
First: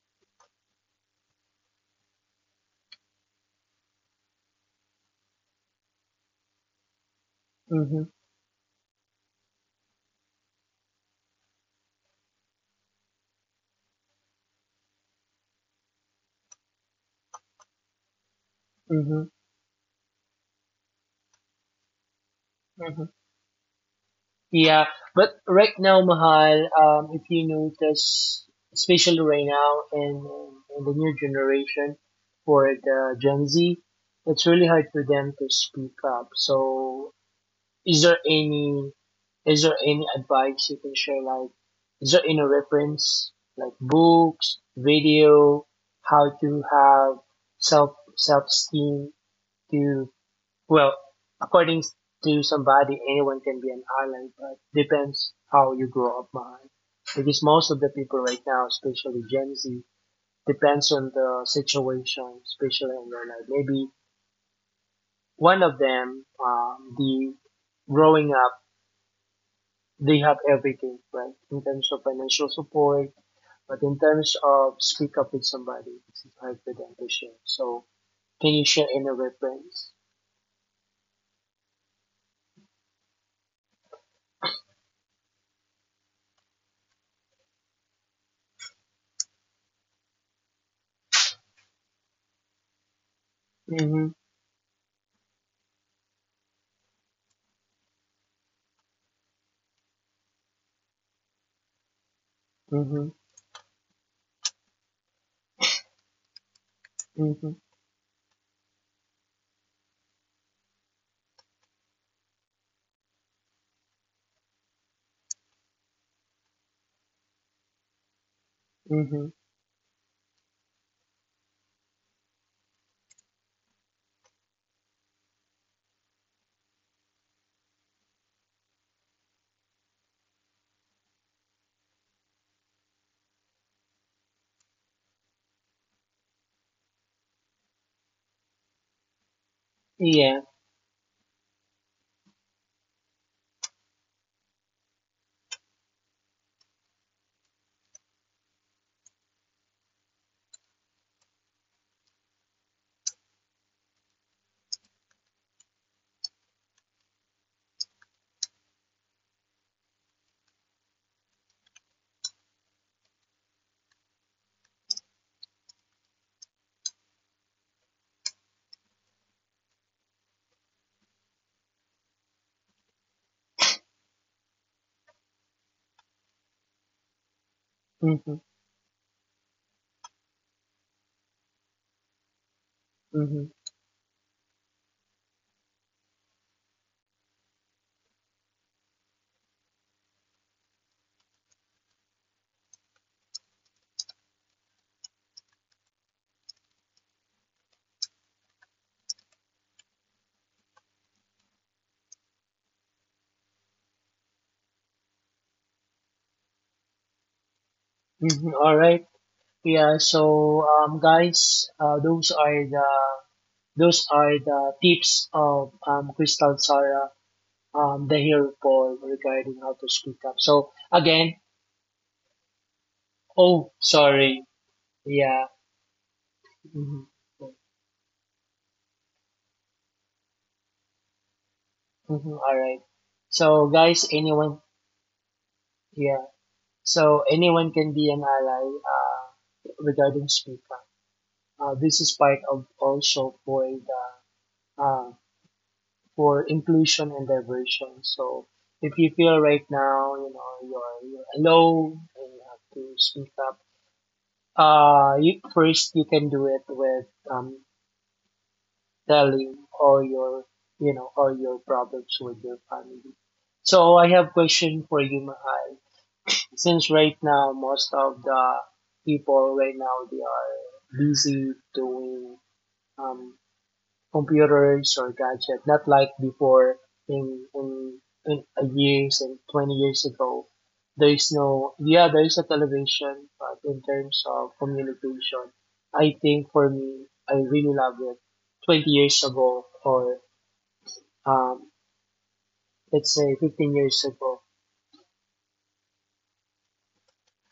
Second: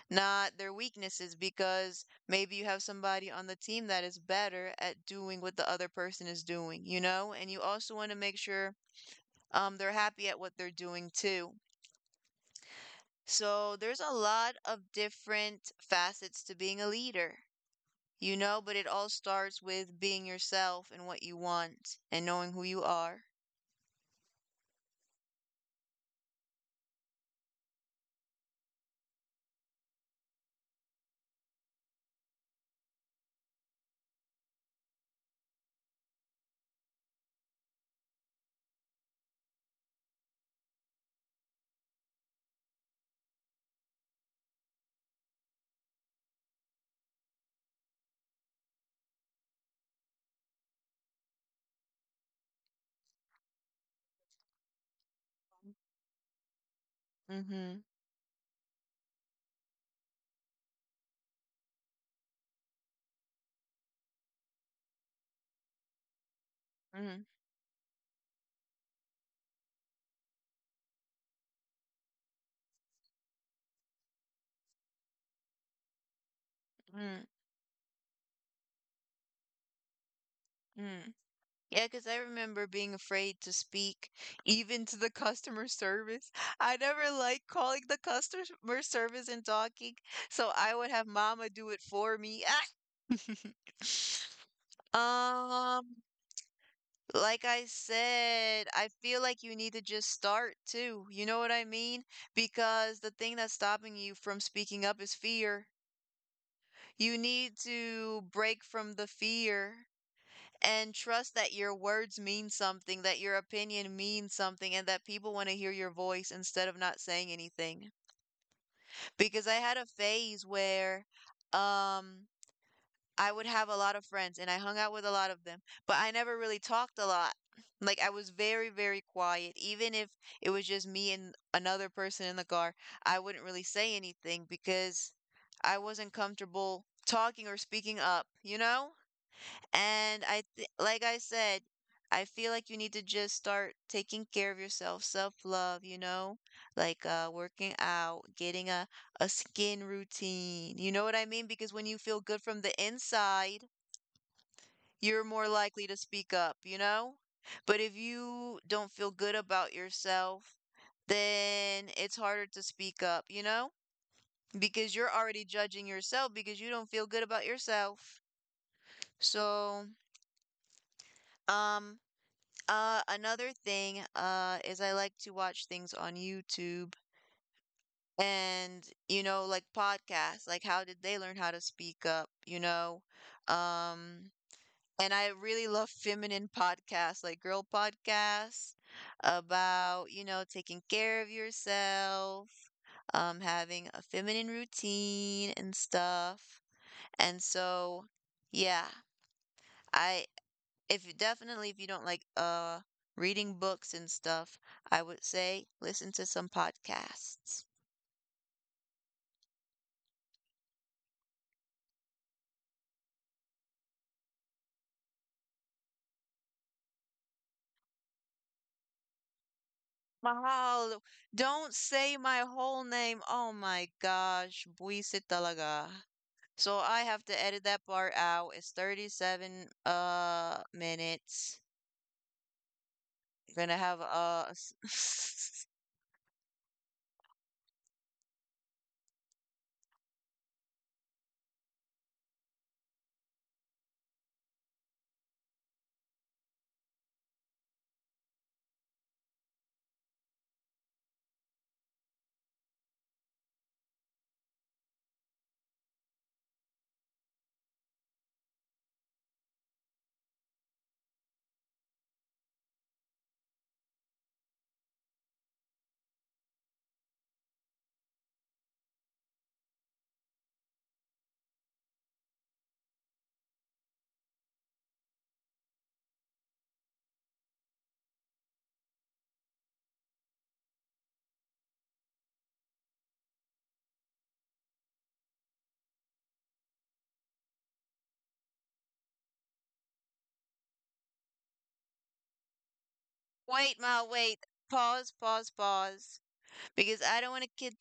Speaker 1: not their weaknesses, because maybe you have somebody on the team that is better at doing what the other person is doing, you know? And you also
Speaker 2: Mhm.
Speaker 1: want to make sure they're happy at what they're doing too. So there's a lot of different facets to being a leader. You know, but it all
Speaker 2: Mhm.
Speaker 1: starts with being yourself and what you want and knowing who you
Speaker 2: Mhm.
Speaker 1: are.
Speaker 2: Yeah, but right now, Mahal, if you notice, especially right now in the new generation for the Gen Z, it's really hard for them to speak up. So, is there any is there any advice you can share? Like, is there any reference, like books, video, how to have self esteem to well, according to somebody, anyone can be an island, but depends how you grow up, Mahal. Because most
Speaker 1: Mm-hmm.
Speaker 2: of the people right now, especially Gen Z, depends on the situation, especially in their life. Maybe one of them,
Speaker 1: Mm-hmm.
Speaker 2: the growing up, they have everything, right? In terms of financial support, but in terms of speak up with somebody, it's hard for them to share. So, can you share any reference?
Speaker 1: Mm-hmm. Yeah, because I remember being afraid to speak even to the customer service. I never liked calling the customer service and talking, so I would have mama do it for me.
Speaker 2: Mm-hmm,
Speaker 1: um, Like I said, I feel like you need to just start too. You know what I mean? Because the
Speaker 2: mm-hmm,
Speaker 1: thing that's stopping you from speaking up is fear. You
Speaker 2: mm-hmm,
Speaker 1: need to break from the fear and trust that your words mean something, that your opinion means something, and that people want to hear your voice instead of not saying anything.
Speaker 2: mm-hmm.
Speaker 1: Because I had a phase where um I would have a lot of friends and I hung out with a lot of them, but I never really talked a lot. Like I was very, very quiet. Even if it was just me and another person in the car, I wouldn't really say anything because I wasn't comfortable talking or speaking up, you know? And
Speaker 2: Yeah.
Speaker 1: I th like I said, I feel like you need to just start taking care of yourself, self-love, you know? Like working out, getting a skin routine. You know what I mean? Because when you feel good from the inside, you're more likely to speak up, you know? But if you don't feel good about yourself, then it's harder to speak up, you know? Because you're already judging yourself because you don't feel good about yourself. So, um another thing, is I like to watch things on YouTube
Speaker 2: Mm-hmm,
Speaker 1: and, you know, like podcasts, like how did they learn how to speak up, you know?
Speaker 2: mm-hmm,
Speaker 1: Um, and I really love feminine podcasts, like girl podcasts about, you know, taking care of yourself, having a feminine routine and stuff. And so, yeah, I if definitely if you don't like reading books and stuff, I would say listen to some podcasts.
Speaker 2: mm-hmm. All right. Yeah. So, guys, those are the tips of Crystal Sarah, the hero Paul, regarding how to speak up. So
Speaker 1: Mahalo.
Speaker 2: again,
Speaker 1: Don't say my whole name. Oh
Speaker 2: oh,
Speaker 1: my
Speaker 2: sorry.
Speaker 1: gosh, buisit
Speaker 2: Yeah.
Speaker 1: talaga. So
Speaker 2: Mm-hmm,
Speaker 1: I have to edit that part out. It's 37 minutes.
Speaker 2: mm-hmm, all right.
Speaker 1: We're
Speaker 2: So,
Speaker 1: gonna have
Speaker 2: guys, anyone? Yeah. So anyone can be an ally, regarding speak up. This is part of also for the uh, for inclusion and diversion. So if you feel right now, you know, you're alone and you have to speak up, first you can do it with telling all your, you know, all your problems with your family. So I have question for you, Mahal. Since right now most of the people right now they are busy doing um, computers or gadget, not like before in in in a years and 20 years ago. There is no, yeah, there is a television, but in terms of communication, I think for me, I really love it. 20 years ago, or um, let's say fifteen
Speaker 1: wait, ma
Speaker 2: years
Speaker 1: wait.
Speaker 2: ago,
Speaker 1: Pause, pause, pause. Because I don't want a kid